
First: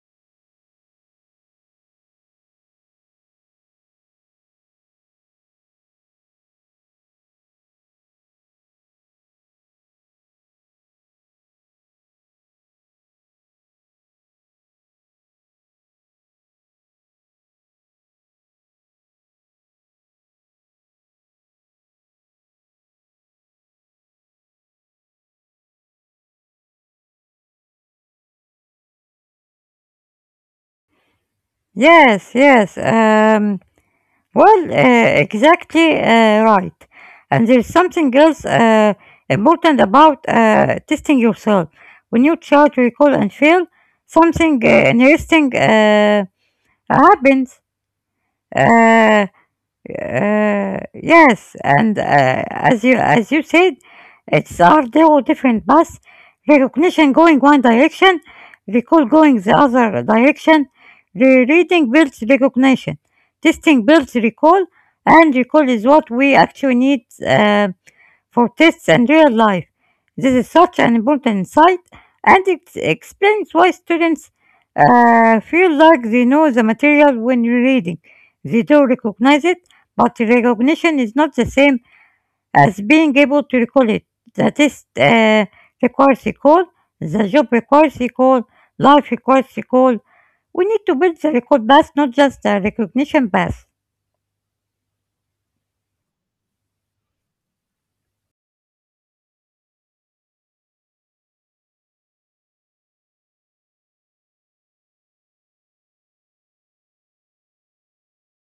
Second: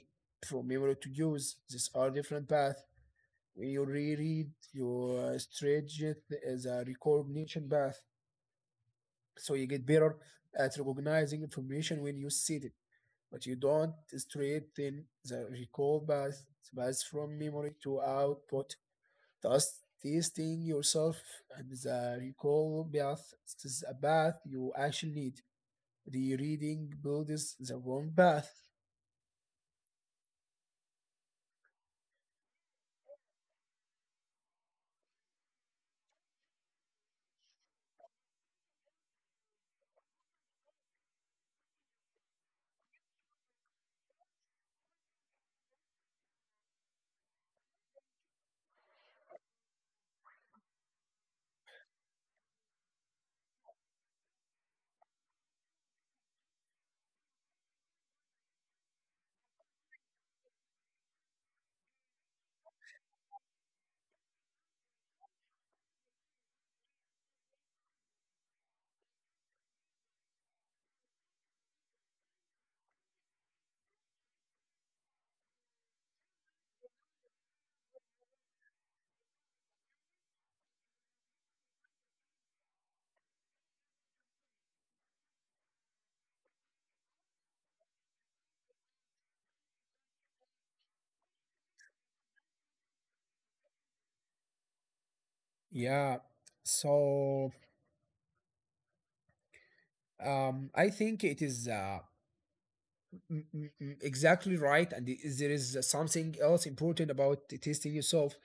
Speaker 2: from memory to use. These are different paths. When you reread, you stretch it as a recognition path. So you get better at recognizing information when you see it, but you don't straighten the recall path, the path from memory to output. Thus, testing yourself and the recall path is a path you actually need. Rereading builds the wrong path.
Speaker 1: Yes, yes. Well, exactly right. And there's something else important about testing yourself. When you try to recall and fail, something interesting happens. Uh, yes, and as you said, it's our duo different paths. Recognition going one direction, recall going the other direction. Rereading builds recognition, testing builds recall, and recall is what we actually need. For tests and real life. This is such an important insight, and it explains why students feel like they know the material when reading. They do recognize it, but recognition is not the same as being able to recall it. The test requires recall, the job requires recall, life requires recall. We need to build the recall path, not just the recognition path.
Speaker 2: Yeah. So, I think it is exactly right, and there is something else important about tasting yourself.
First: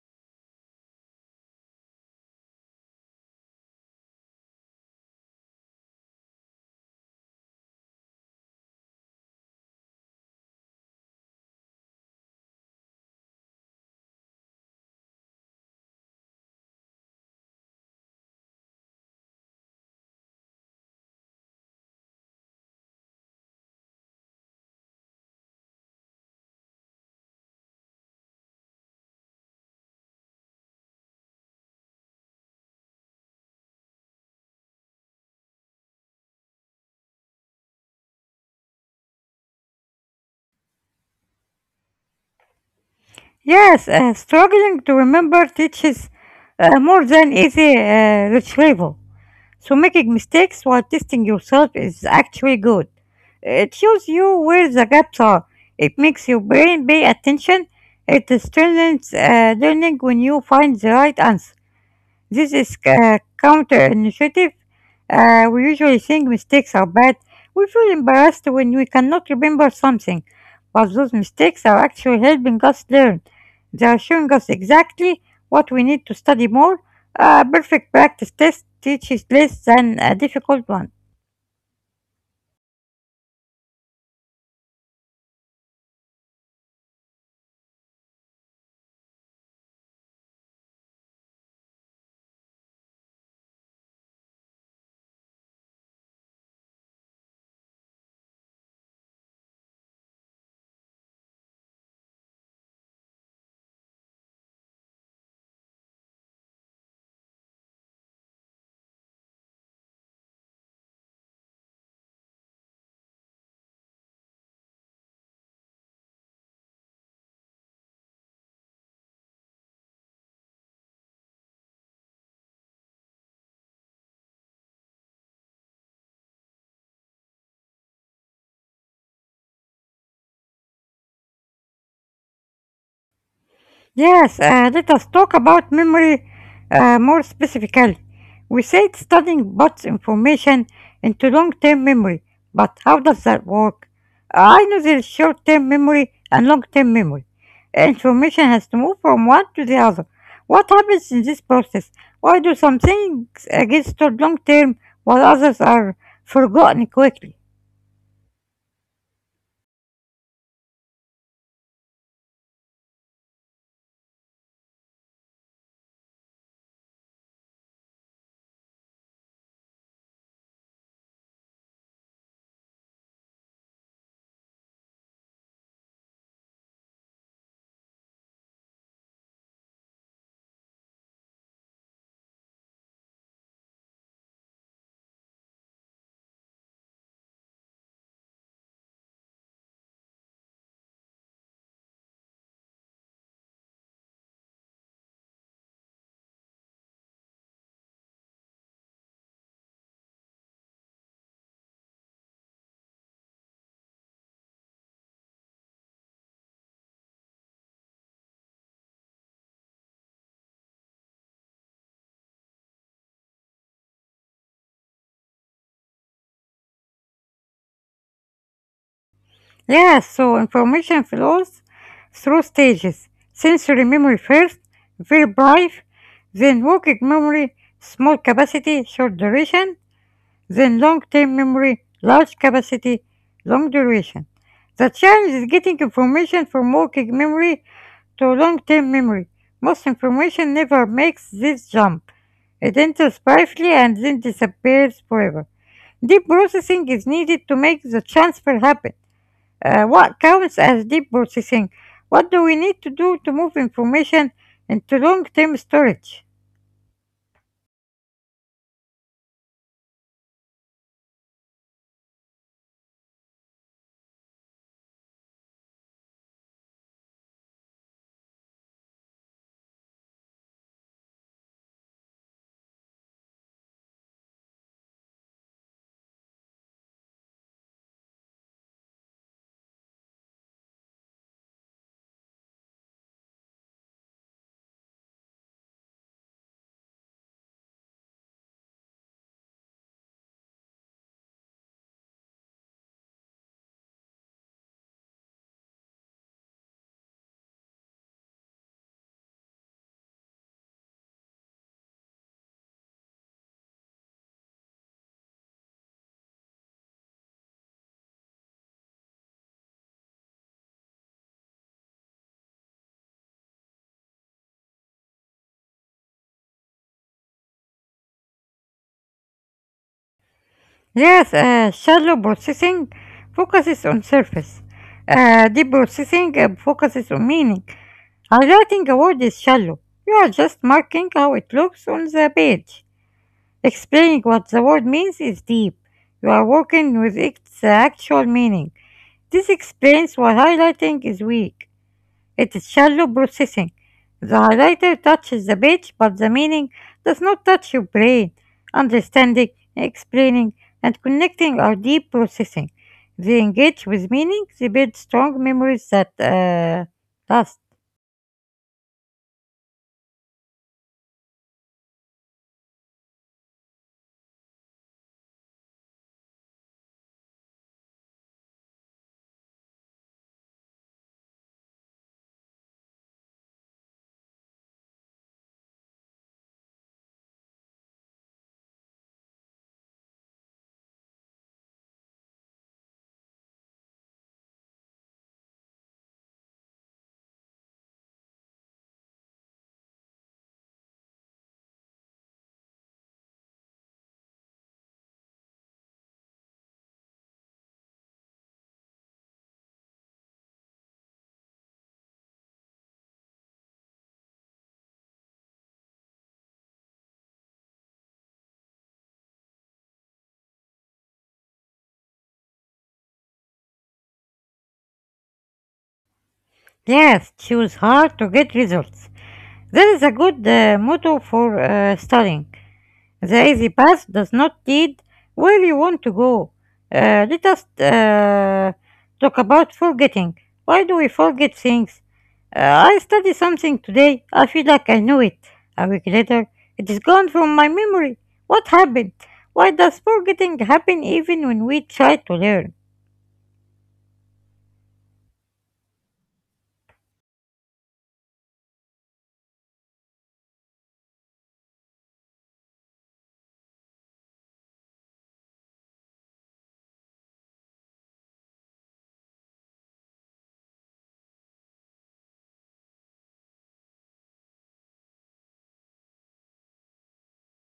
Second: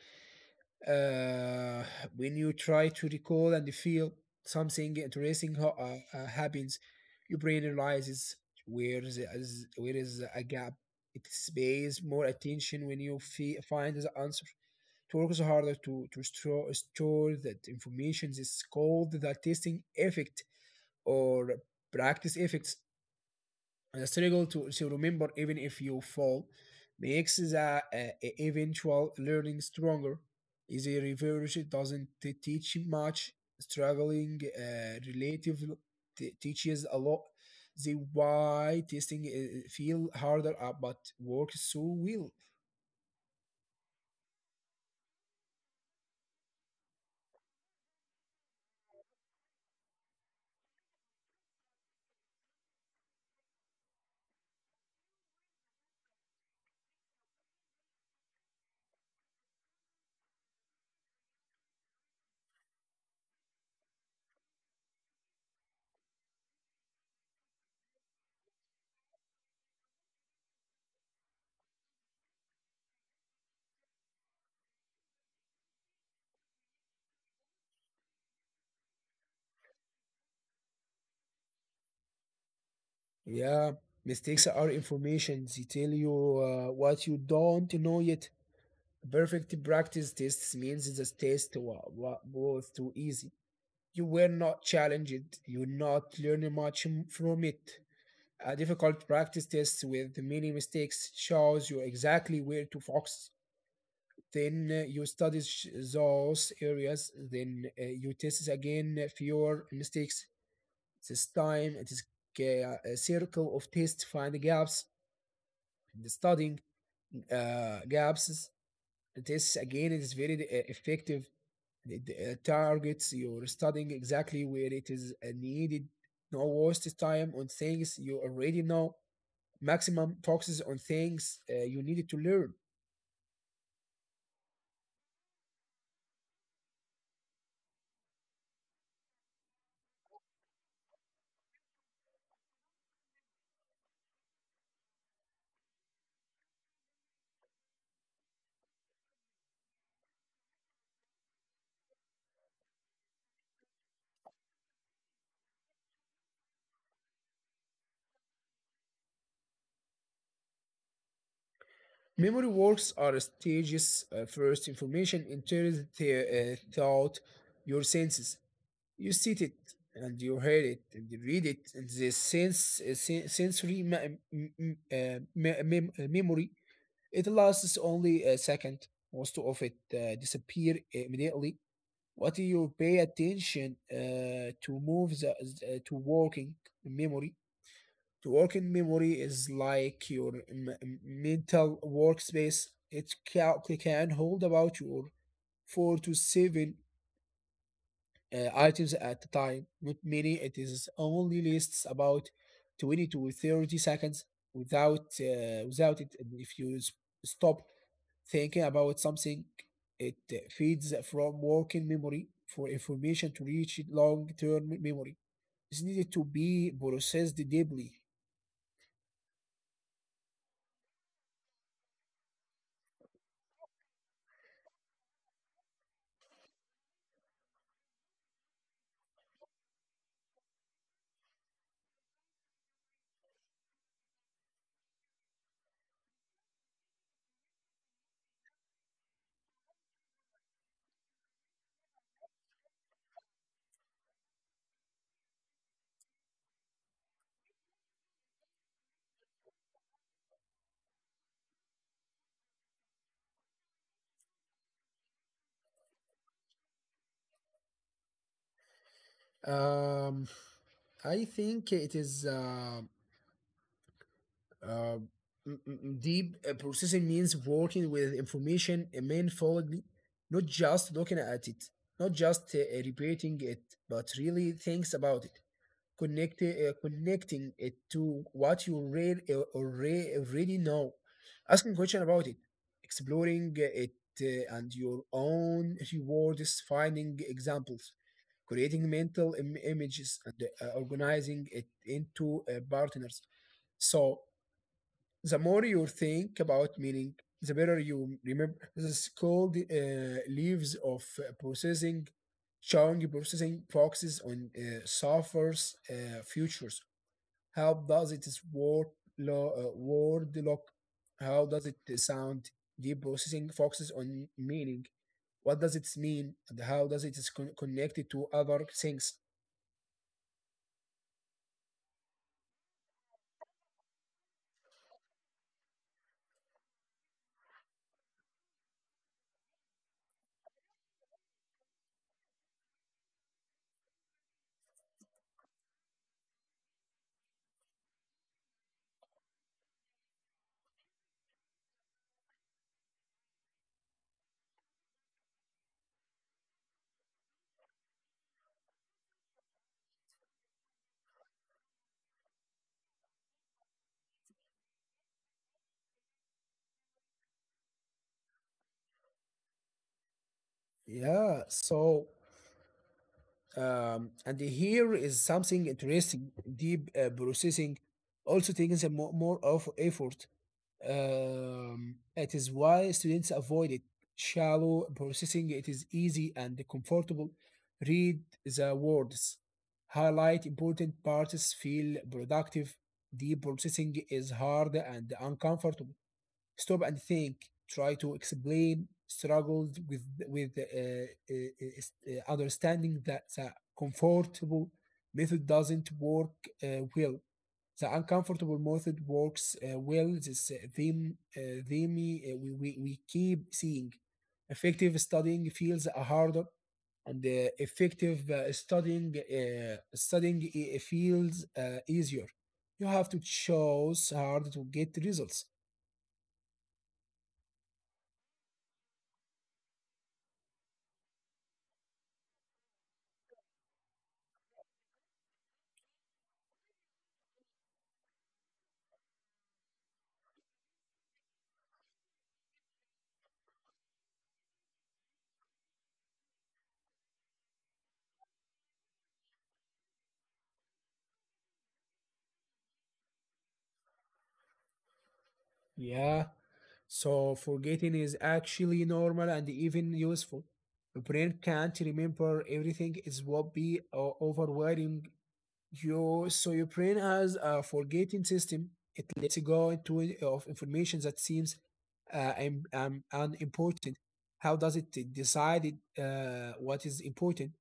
Speaker 2: Uh, when you try to recall and feel something interesting happens. Your brain realizes where is a gap. It pays more attention when you find the answer. It works harder to store that information. This is called the testing effect or practice effect. The struggle to remember, even if you fall, makes the uh, eventual learning stronger. The reverse doesn't teach much. Struggling relative teaches a lot. The why testing feel harder, but works so well.
Speaker 1: Yes, struggling to remember teaches more than easy retrieval. So making mistakes while testing yourself is actually good. It shows you where the gaps are. It makes your brain pay attention. It strengthens learning when you find the right answer. This is counterintuitive. We usually think mistakes are bad. We feel embarrassed when we cannot remember something, but those mistakes are actually helping us learn. They are showing us exactly what we need to study more. A perfect practice test teaches less than a difficult one.
Speaker 2: Yeah, mistakes are information. They tell you what you don't know yet. Perfect practice tests means the test was too easy. You were not challenged, you were not learning much from it. A difficult practice test with many mistakes shows you exactly where to focus. Then you study those areas, then you test again fewer mistakes. This time it is a circle of tests, find gaps, the studying gaps. This again is very effective. It targets your studying exactly where it is needed. No waste time on things you already know. Maximum focus on things you needed to learn.
Speaker 1: Yes, let us talk about memory more specifically. We said studying bots information into long term memory, but how does that work? I know there is short term memory and long term memory. Information has to move from one to the other. What happens in this process? Why do some things get stored long term while others are forgotten quickly?
Speaker 2: Memory works are stages. First, information enters the thought, your senses. You see it and you hear it and you read it. And the sensory memory, it lasts only a second. Most of it disappear immediately. What do you pay attention to move the to working memory. To working memory is like your mental workspace. It can hold about your four to seven items at a time, with many it is only lists about 20 to 30 seconds without it. If you stop thinking about something, it feeds from working memory. For information to reach long-term memory, it's needed to be processed deeply.
Speaker 1: Yes, so information flows through stages. Sensory memory first, very brief, then working memory, small capacity, short duration, then long-term memory, large capacity, long duration. The challenge is getting information from working memory to long-term memory. Most information never makes this jump. It enters briefly and then disappears forever. Deep processing is needed to make the transfer happen. What counts as deep processing? What do we need to do to move information into long term storage?
Speaker 2: Um, I think it is uh, deep processing means working with information mindfully, not just looking at it, not just repeating it, but really thinks about it. Connecting it to what you already know, asking question about it, exploring it and your own rewards, finding examples, creating mental images, and organizing it into partners. So the more you think about meaning, the better you remember. This is called leaves of processing, showing processing focuses on suffers futures. How does it word, word look? How does it sound? Deep processing focuses on meaning. What does it mean? And how does it is connected to other things?
Speaker 1: Yes, shallow processing focuses on surface. Deep processing focuses on meaning. Highlighting a word is shallow. You are just marking how it looks on the page. Explaining what the word means is deep. You are working with its actual meaning. This explains why highlighting is weak. It is shallow processing. The highlighter touches the page, but the meaning does not touch your brain. Understanding, explaining, and connecting are deep processing. They engage with meaning, they build strong memories that last.
Speaker 2: Yeah, so and here is something interesting. Deep processing also takes a more of effort. It is why students avoid it. Shallow processing, it is easy and comfortable. Read the words, highlight important parts, feel productive. Deep processing is hard and uncomfortable, stop and think, try to explain, struggles with understanding that the comfortable method doesn't work well, the uncomfortable method works well. This theme we keep seeing, effective studying feels harder, and effective studying feels easier. You have to choose hard to get results.
Speaker 1: Yes, choose hard to get results. There is a good motto for studying. The easy path does not lead where you want to go. Let us talk about forgetting. Why do we forget things? I studied something today. I feel like I knew it. A week later, it is gone from my memory. What happened? Why does forgetting happen even when we try to learn?
Speaker 2: Yeah. So forgetting is actually normal and even useful. The brain can't remember everything. It would be overwhelming you. So your brain has a forgetting system. It lets go into it of information that seems unimportant. How does it decide it, what is important?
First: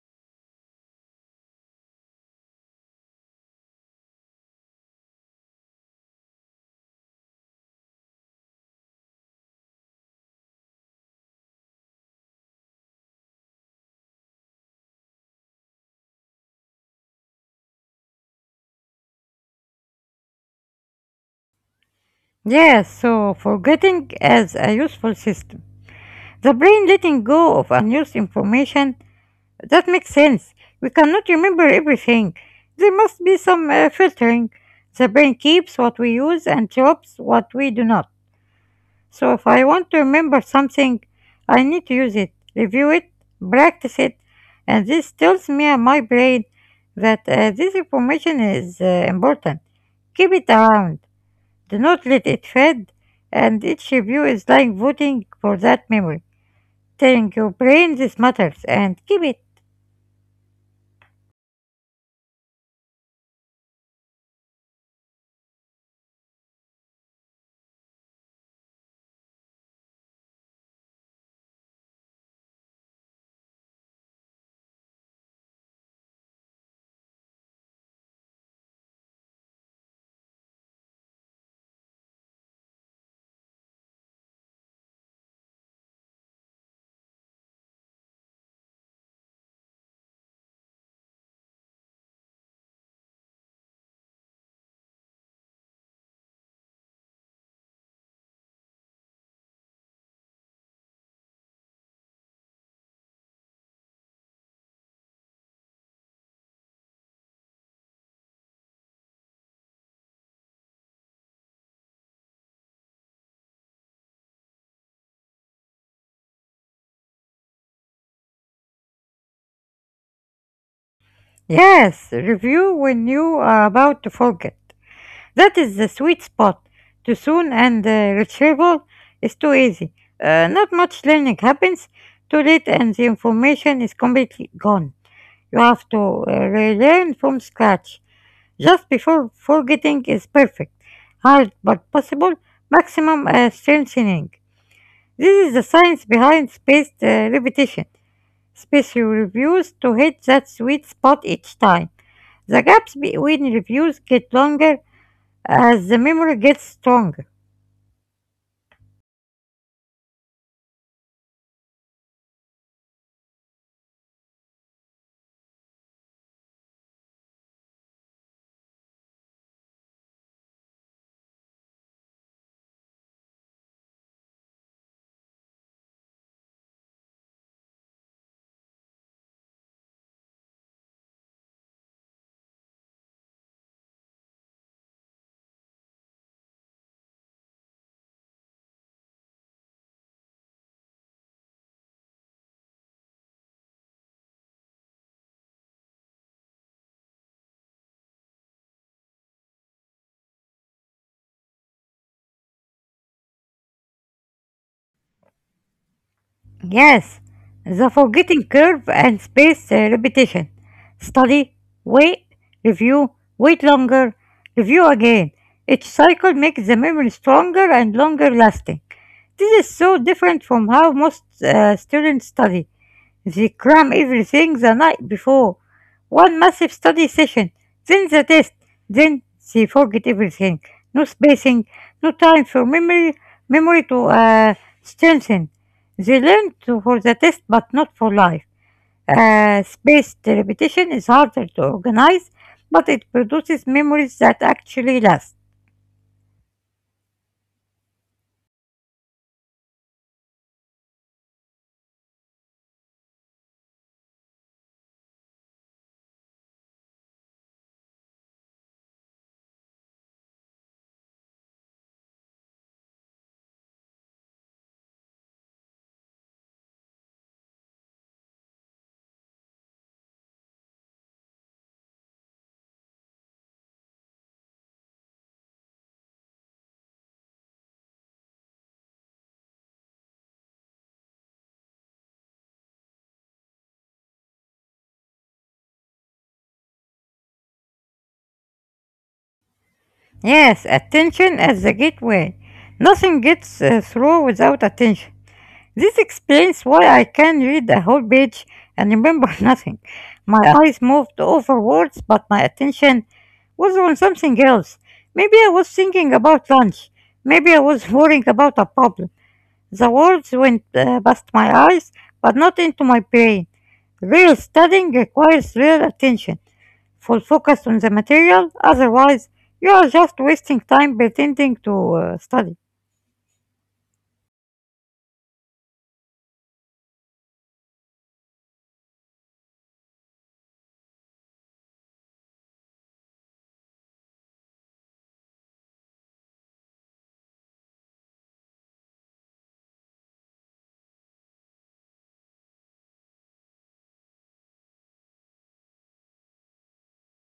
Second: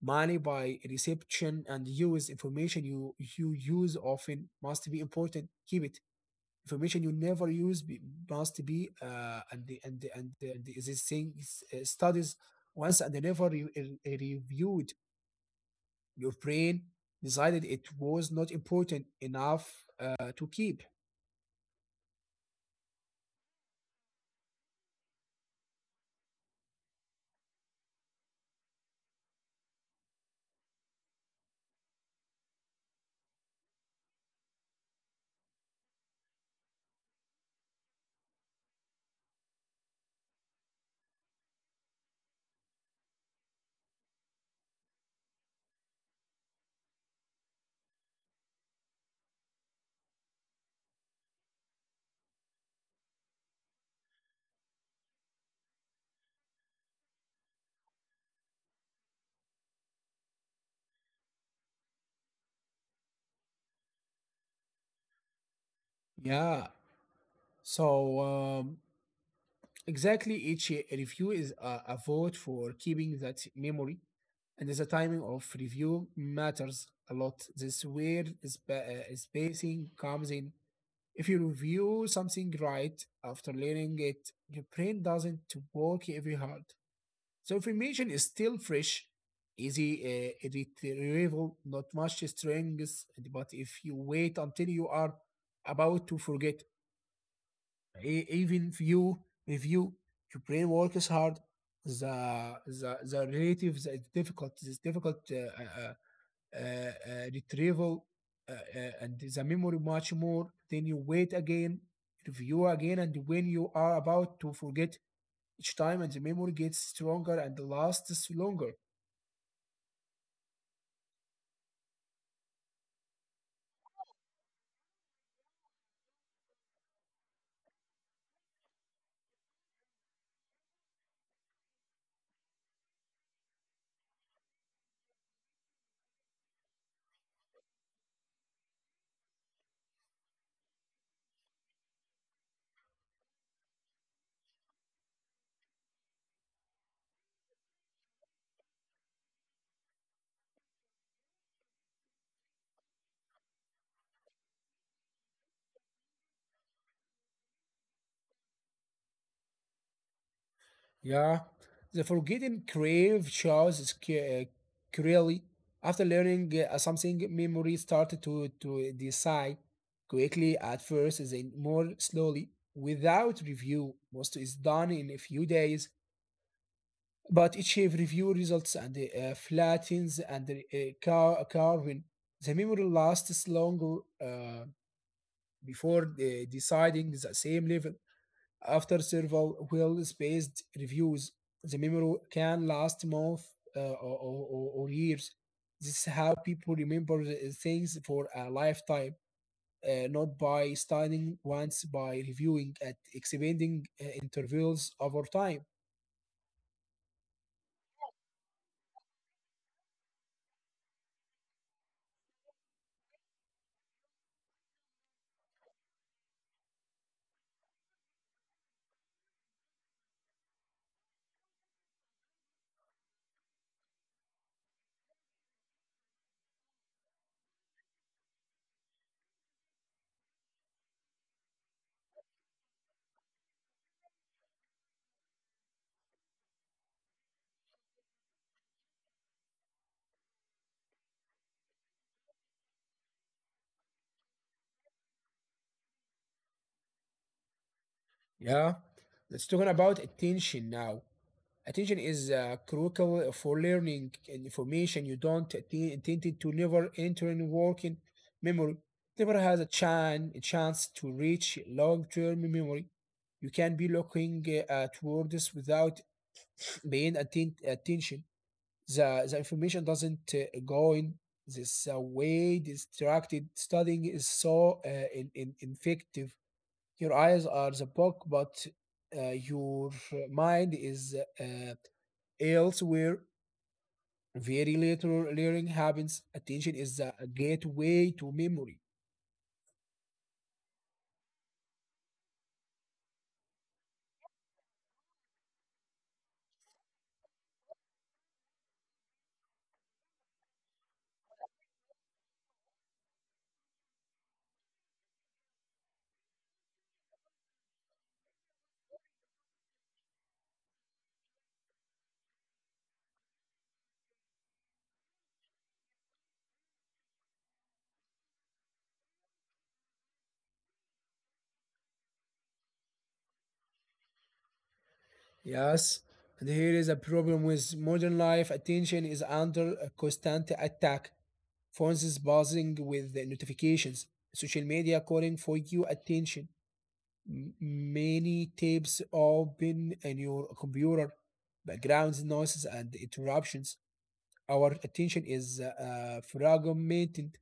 Speaker 2: Money by reception and use, information you use often must be important. Keep it. Information you never use must be and the these things studies once and they never reviewed, your brain decided it was not important enough to keep.
Speaker 1: Yes, so forgetting as a useful system. The brain letting go of unused information. That makes sense. We cannot remember everything. There must be some filtering. The brain keeps what we use and drops what we do not. So if I want to remember something, I need to use it, review it, practice it, and this tells me and my brain that this information is important. Keep it around. Do not let it fade, and each review is like voting for that memory. Telling your brain this matters and keep it.
Speaker 2: Yeah, so exactly, each review is a vote for keeping that memory, and the timing of review matters a lot. This is where spacing comes in. If you review something right after learning it, your brain doesn't work every hard. So information is still fresh, easy, retrieval, not much strength. But if you wait until you are about to forget, even if you review, your brain works hard. The difficult retrieval and the memory much more. Then you wait again, review again, and when you are about to forget each time, and the memory gets stronger and lasts longer.
Speaker 1: Yes, review when you are about to forget. That is the sweet spot. Too soon and retrieval is too easy. Not much learning happens. Too late and the information is completely gone. You have to relearn from scratch. Just before forgetting is perfect. Hard but possible. Maximum strengthening. This is the science behind spaced repetition. Special reviews to hit that sweet spot each time. The gaps between reviews get longer as the memory gets stronger.
Speaker 2: Yeah, the forgetting crave shows clearly. After learning something, memory started to decide quickly at first, then more slowly. Without review, most is done in a few days, but each have review results and flattens and carving. The memory lasts longer before deciding the same level. After several well-spaced reviews, the memory can last months or, or years. This is how people remember the things for a lifetime, not by studying once, by reviewing at expanding intervals over time.
Speaker 1: Yes, the forgetting curve and space repetition. Study, wait, review, wait longer, review again. Each cycle makes the memory stronger and longer lasting. This is so different from how most students study. They cram everything the night before. One massive study session, then the test, then they forget everything. No spacing, no time for memory to strengthen. They learn to, for the test but not for life. Spaced repetition is harder to organize, but it produces memories that actually last.
Speaker 2: Yeah, let's talking about attention now. Attention is critical for learning, and information you don't intend to never enter in working memory. Never has a chance to reach long-term memory. You can be looking at words without paying attention. The information doesn't go in this way. Distracted studying is so ineffective, your eyes are the book, but your mind is elsewhere. Very little learning happens. Attention is a gateway to memory.
Speaker 1: Yes, attention as the gateway. Nothing gets through without attention. This explains why I can read a whole page and remember nothing. My eyes moved over words, but my attention was on something else. Maybe I was thinking about lunch. Maybe I was worrying about a problem. The words went past my eyes, but not into my brain. Real studying requires real attention, full focus on the material; otherwise, you are just wasting time pretending to study.
Speaker 2: Yes. And here is a problem with modern life. Attention is under a constant attack. Phones is buzzing with the notifications. Social media calling for your attention. Many tabs open in your computer, background noises and interruptions. Our attention is fragmented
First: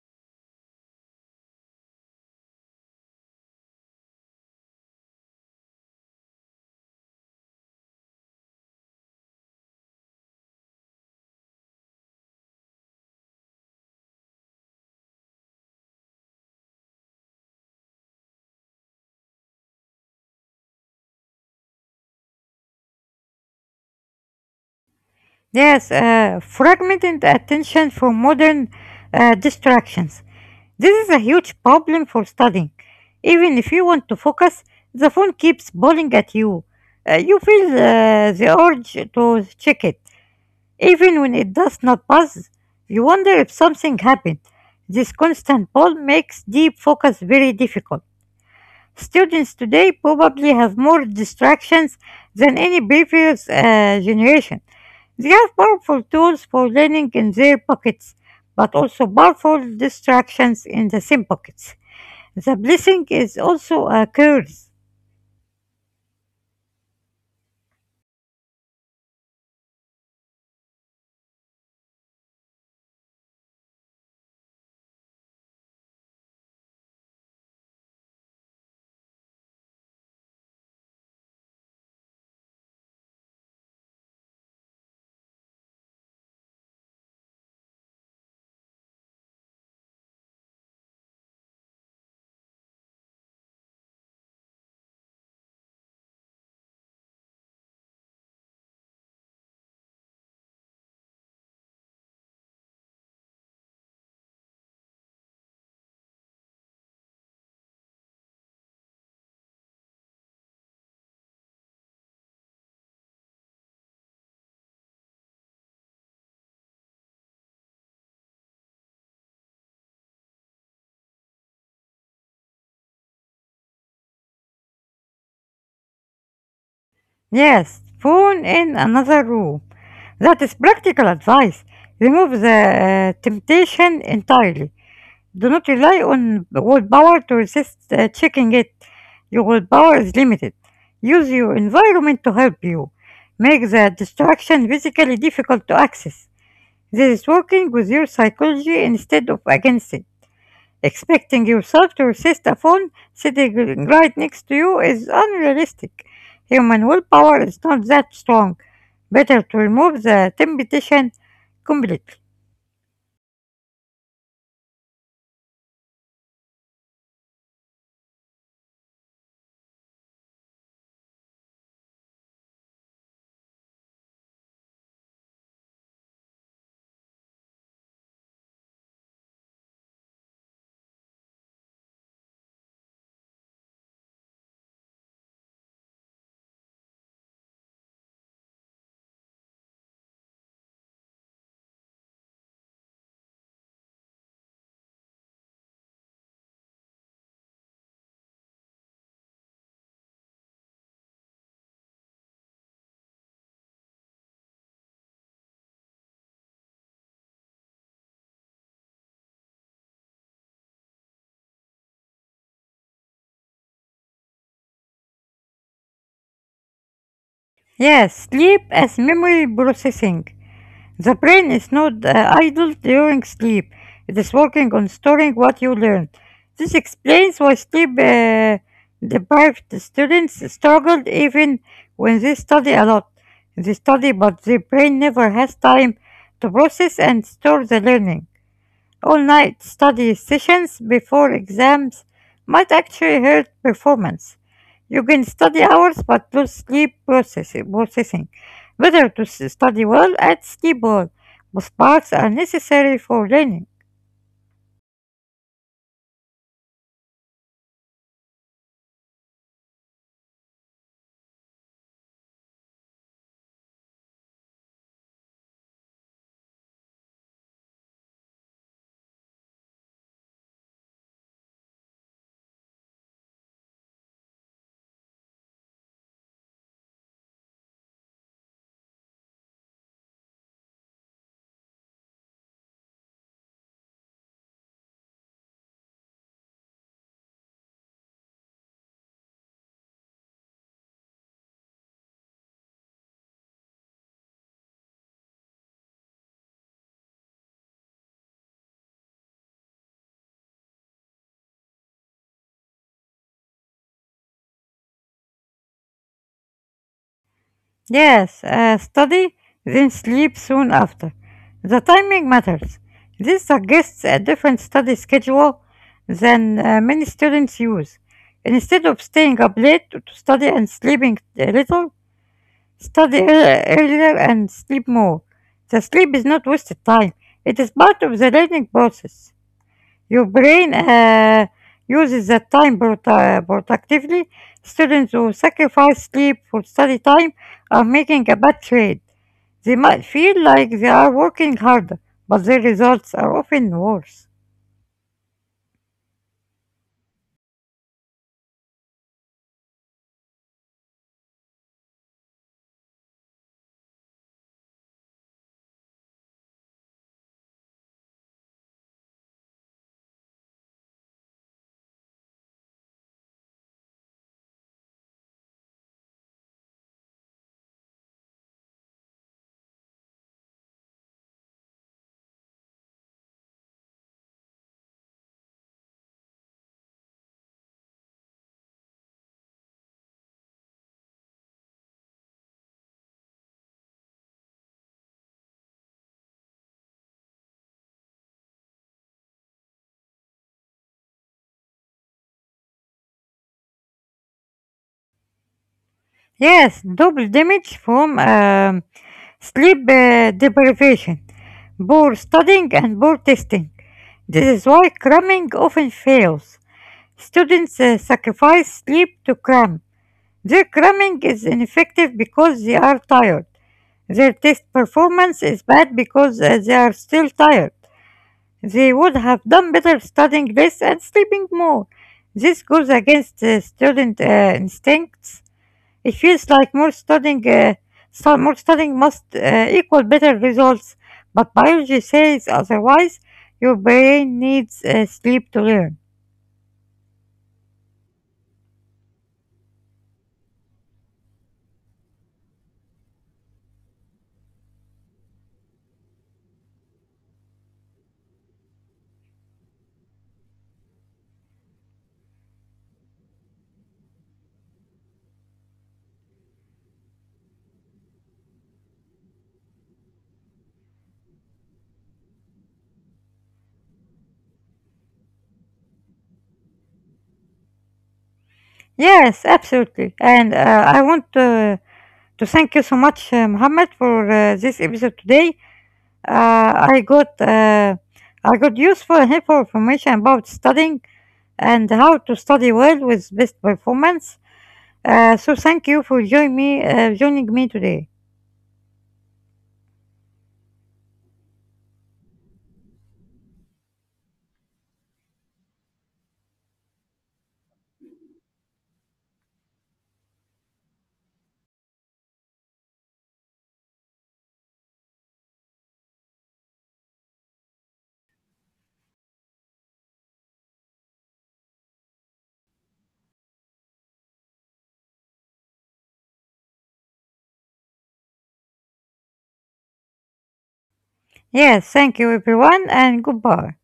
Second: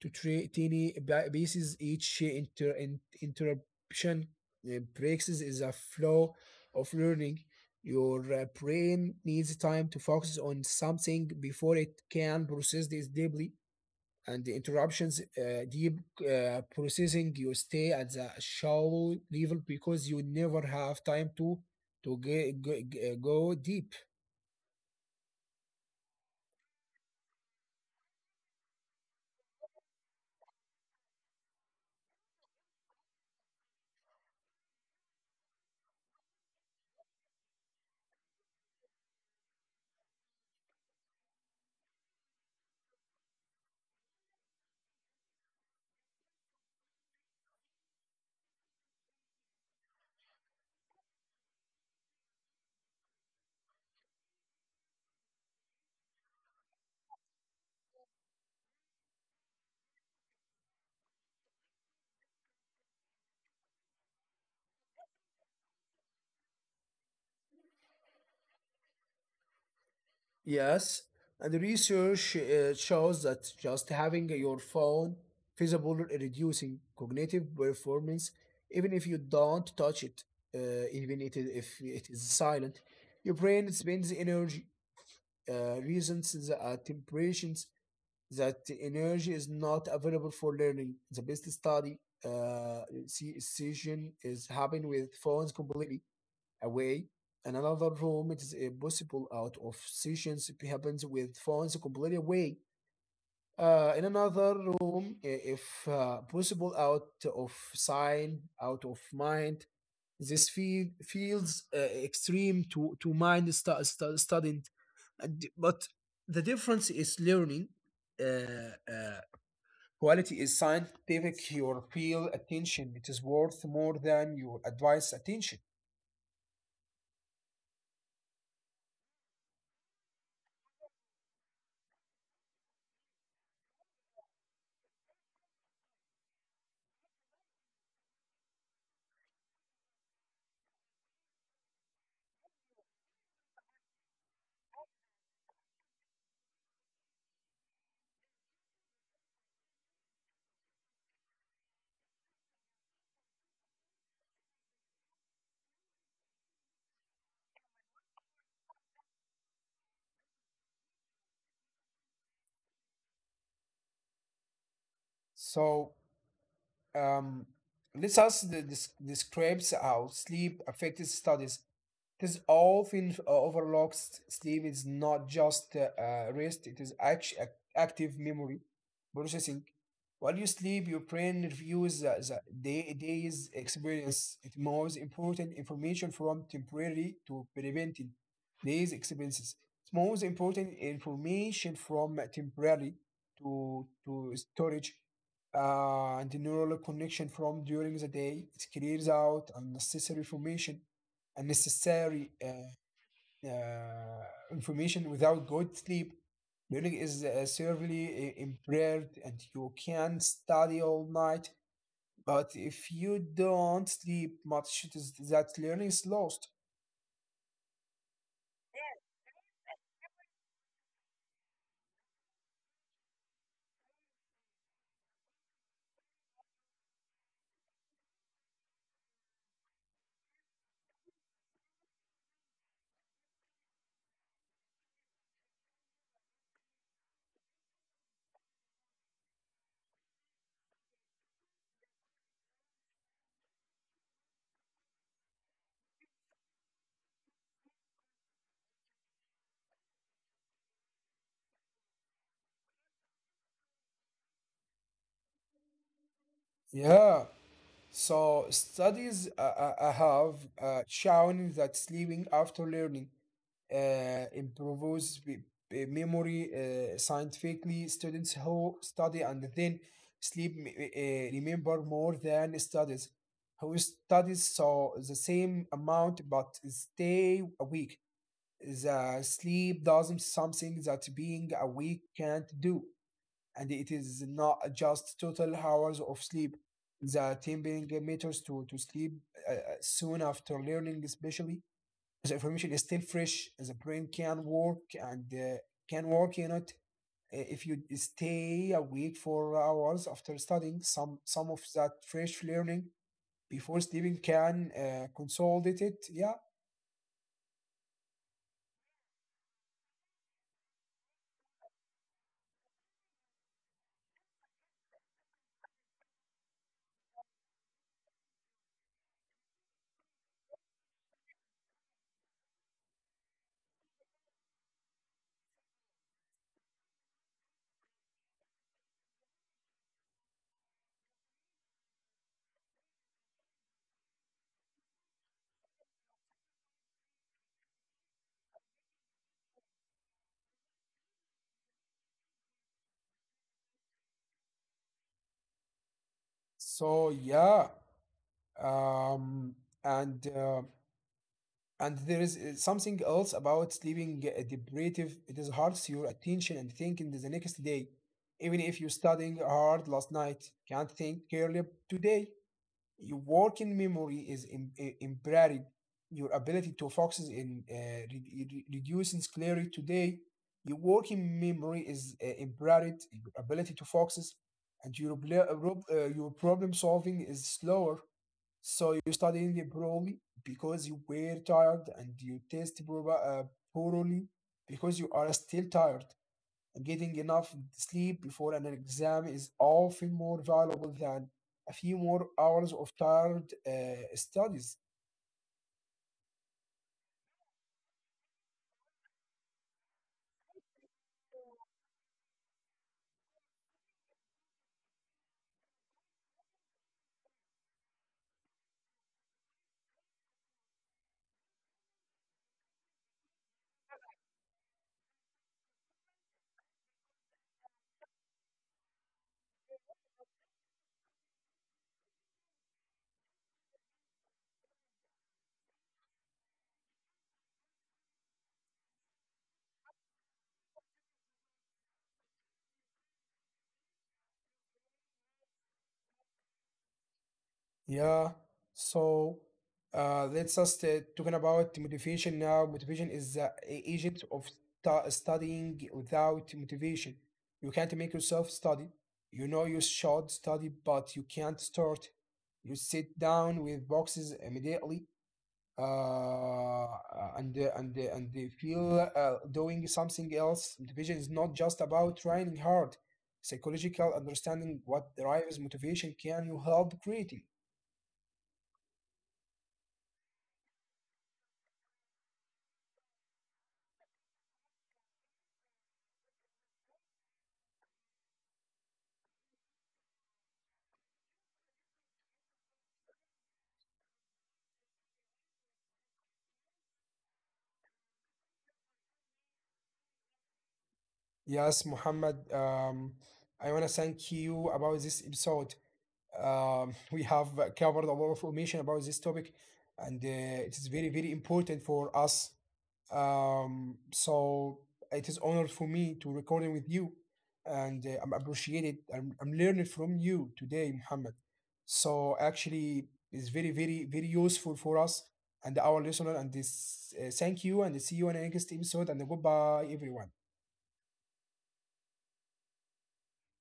Speaker 2: to teeny pieces. Each interruption breaks is a flow of learning. Your brain needs time to focus on something before it can process this deeply. And the interruptions, deep processing, you stay at the shallow level because you never have time to go deep.
Speaker 1: Yes, fragmented attention for modern distractions. This is a huge problem for studying. Even if you want to focus, the phone keeps bowling at you. You feel the urge to check it. Even when it does not buzz, you wonder if something happened. This constant pull makes deep focus very difficult. Students today probably have more distractions than any previous generation. They are powerful tools for learning in their pockets, but also powerful distractions in the same pockets. The blessing is also a curse.
Speaker 2: Yes, and the research shows that just having your phone visible reducing cognitive performance, even if you don't touch it, if it is silent, your brain spends energy reasons at temperatures, that the energy is not available for learning. The best study session is happening with phones completely away. In another room, it is possible, out of sessions happens with phones completely away. In another room, if possible, out of sign, out of mind. Feels extreme to mind student. But the difference is learning. Uh, uh, quality is scientific. Your feel attention, it is worth more than your advice attention.
Speaker 1: Yes, phone in another room. That is practical advice. Remove the temptation entirely. Do not rely on willpower to resist checking it. Your willpower is limited. Use your environment to help you. Make the distraction physically difficult to access. This is working with your psychology instead of against it. Expecting yourself to resist a phone sitting right next to you is unrealistic. Human willpower is not that strong. Better to remove the temptation completely.
Speaker 2: So Um, let's ask describes how sleep affected studies. This all feels overlooks. Sleep is not just rest; it is active memory processing. While you sleep, your brain reviews the day's experience. It moves important information from temporary to permanent day's experiences. It moves important information from temporary to storage and the neural connection from during the day. It clears out unnecessary information, unnecessary uh, information. Without good sleep, learning is severely impaired, and you can study all night. But if you don't sleep much, that learning is lost.
Speaker 1: Yes, sleep as memory processing. The brain is not idle during sleep. It is working on storing what you learned. This explains why sleep deprived students struggled even when they study a lot. They study, but the brain never has time to process and store the learning. All-night study sessions before exams might actually hurt performance. You can study hours but lose sleep processing. Better to study well and sleep well. Both parts are necessary for learning.
Speaker 2: Yeah. So studies have shown that sleeping after learning improves memory scientifically. Students who study and then sleep remember more than studies who studies so the same amount but stay awake. The sleep doesn't something that being awake can't do, and it is not just total hours of sleep. The team being meters to sleep soon after learning, especially the information is still fresh. The brain can work and can work in it. If you stay awake for hours after studying, some of that fresh learning before sleeping can consolidate it. Yeah.
Speaker 1: Yes, study, then sleep soon after. The timing matters. This suggests a different study schedule than many students use. Instead of staying up late to study and sleeping a little, study earlier and sleep more. The sleep is not wasted time. It is part of the learning process. Your brain uses that time productively. Students who sacrifice sleep for study time are making a bad trade. They might feel like they are working harder, but their results are often worse.
Speaker 2: So yeah. Um, and uh, And there is something else about sleeping deprivative. It is hard to your attention and thinking the next day. Even if you studying hard last night, can't think clearly today. Your working memory is impaired. Your ability to focus in reducing clarity today. Your working memory is impaired. Your ability to focus and your, your problem solving is slower. So you studying it poorly because you were tired, and you test poorly because you are still tired. Getting enough sleep before an exam is often more valuable than a few more hours of tired studies.
Speaker 1: Yes, double damage from sleep deprivation, poor studying, and poor testing. This is why cramming often fails. Students sacrifice sleep to cram. Their cramming is ineffective because they are tired. Their test performance is bad because they are still tired. They would have done better studying less and sleeping more. This goes against student instincts. It feels like more studying must equal better results, but biology says otherwise. Your brain needs sleep to learn.
Speaker 2: Yeah. So let's just talking about motivation now. Motivation is the agent of studying. Without motivation, you can't make yourself study. You know you should study, but you can't start. You sit down with boxes immediately, uh, and they feel doing something else. Motivation is not just about trying hard. Psychological understanding what drives motivation can you help creating.
Speaker 1: Yes, absolutely. And I want to thank you so much, Muhammad, for this episode today. Uh, I got uh, I got useful and helpful information about studying and how to study well with best performance. So thank you for joining me today.
Speaker 2: Yes, Muhammad, I want to thank you about this episode. We have covered a lot of information about this topic, and it is very, very important for us. So it is honor for me to recording with you, and I'm appreciated. I'm learning from you today, Muhammad. So actually, it's very, very, very useful for us and our listener. And this, thank you, and see you in the next episode. And goodbye, everyone.
Speaker 1: Yes, thank you everyone and goodbye.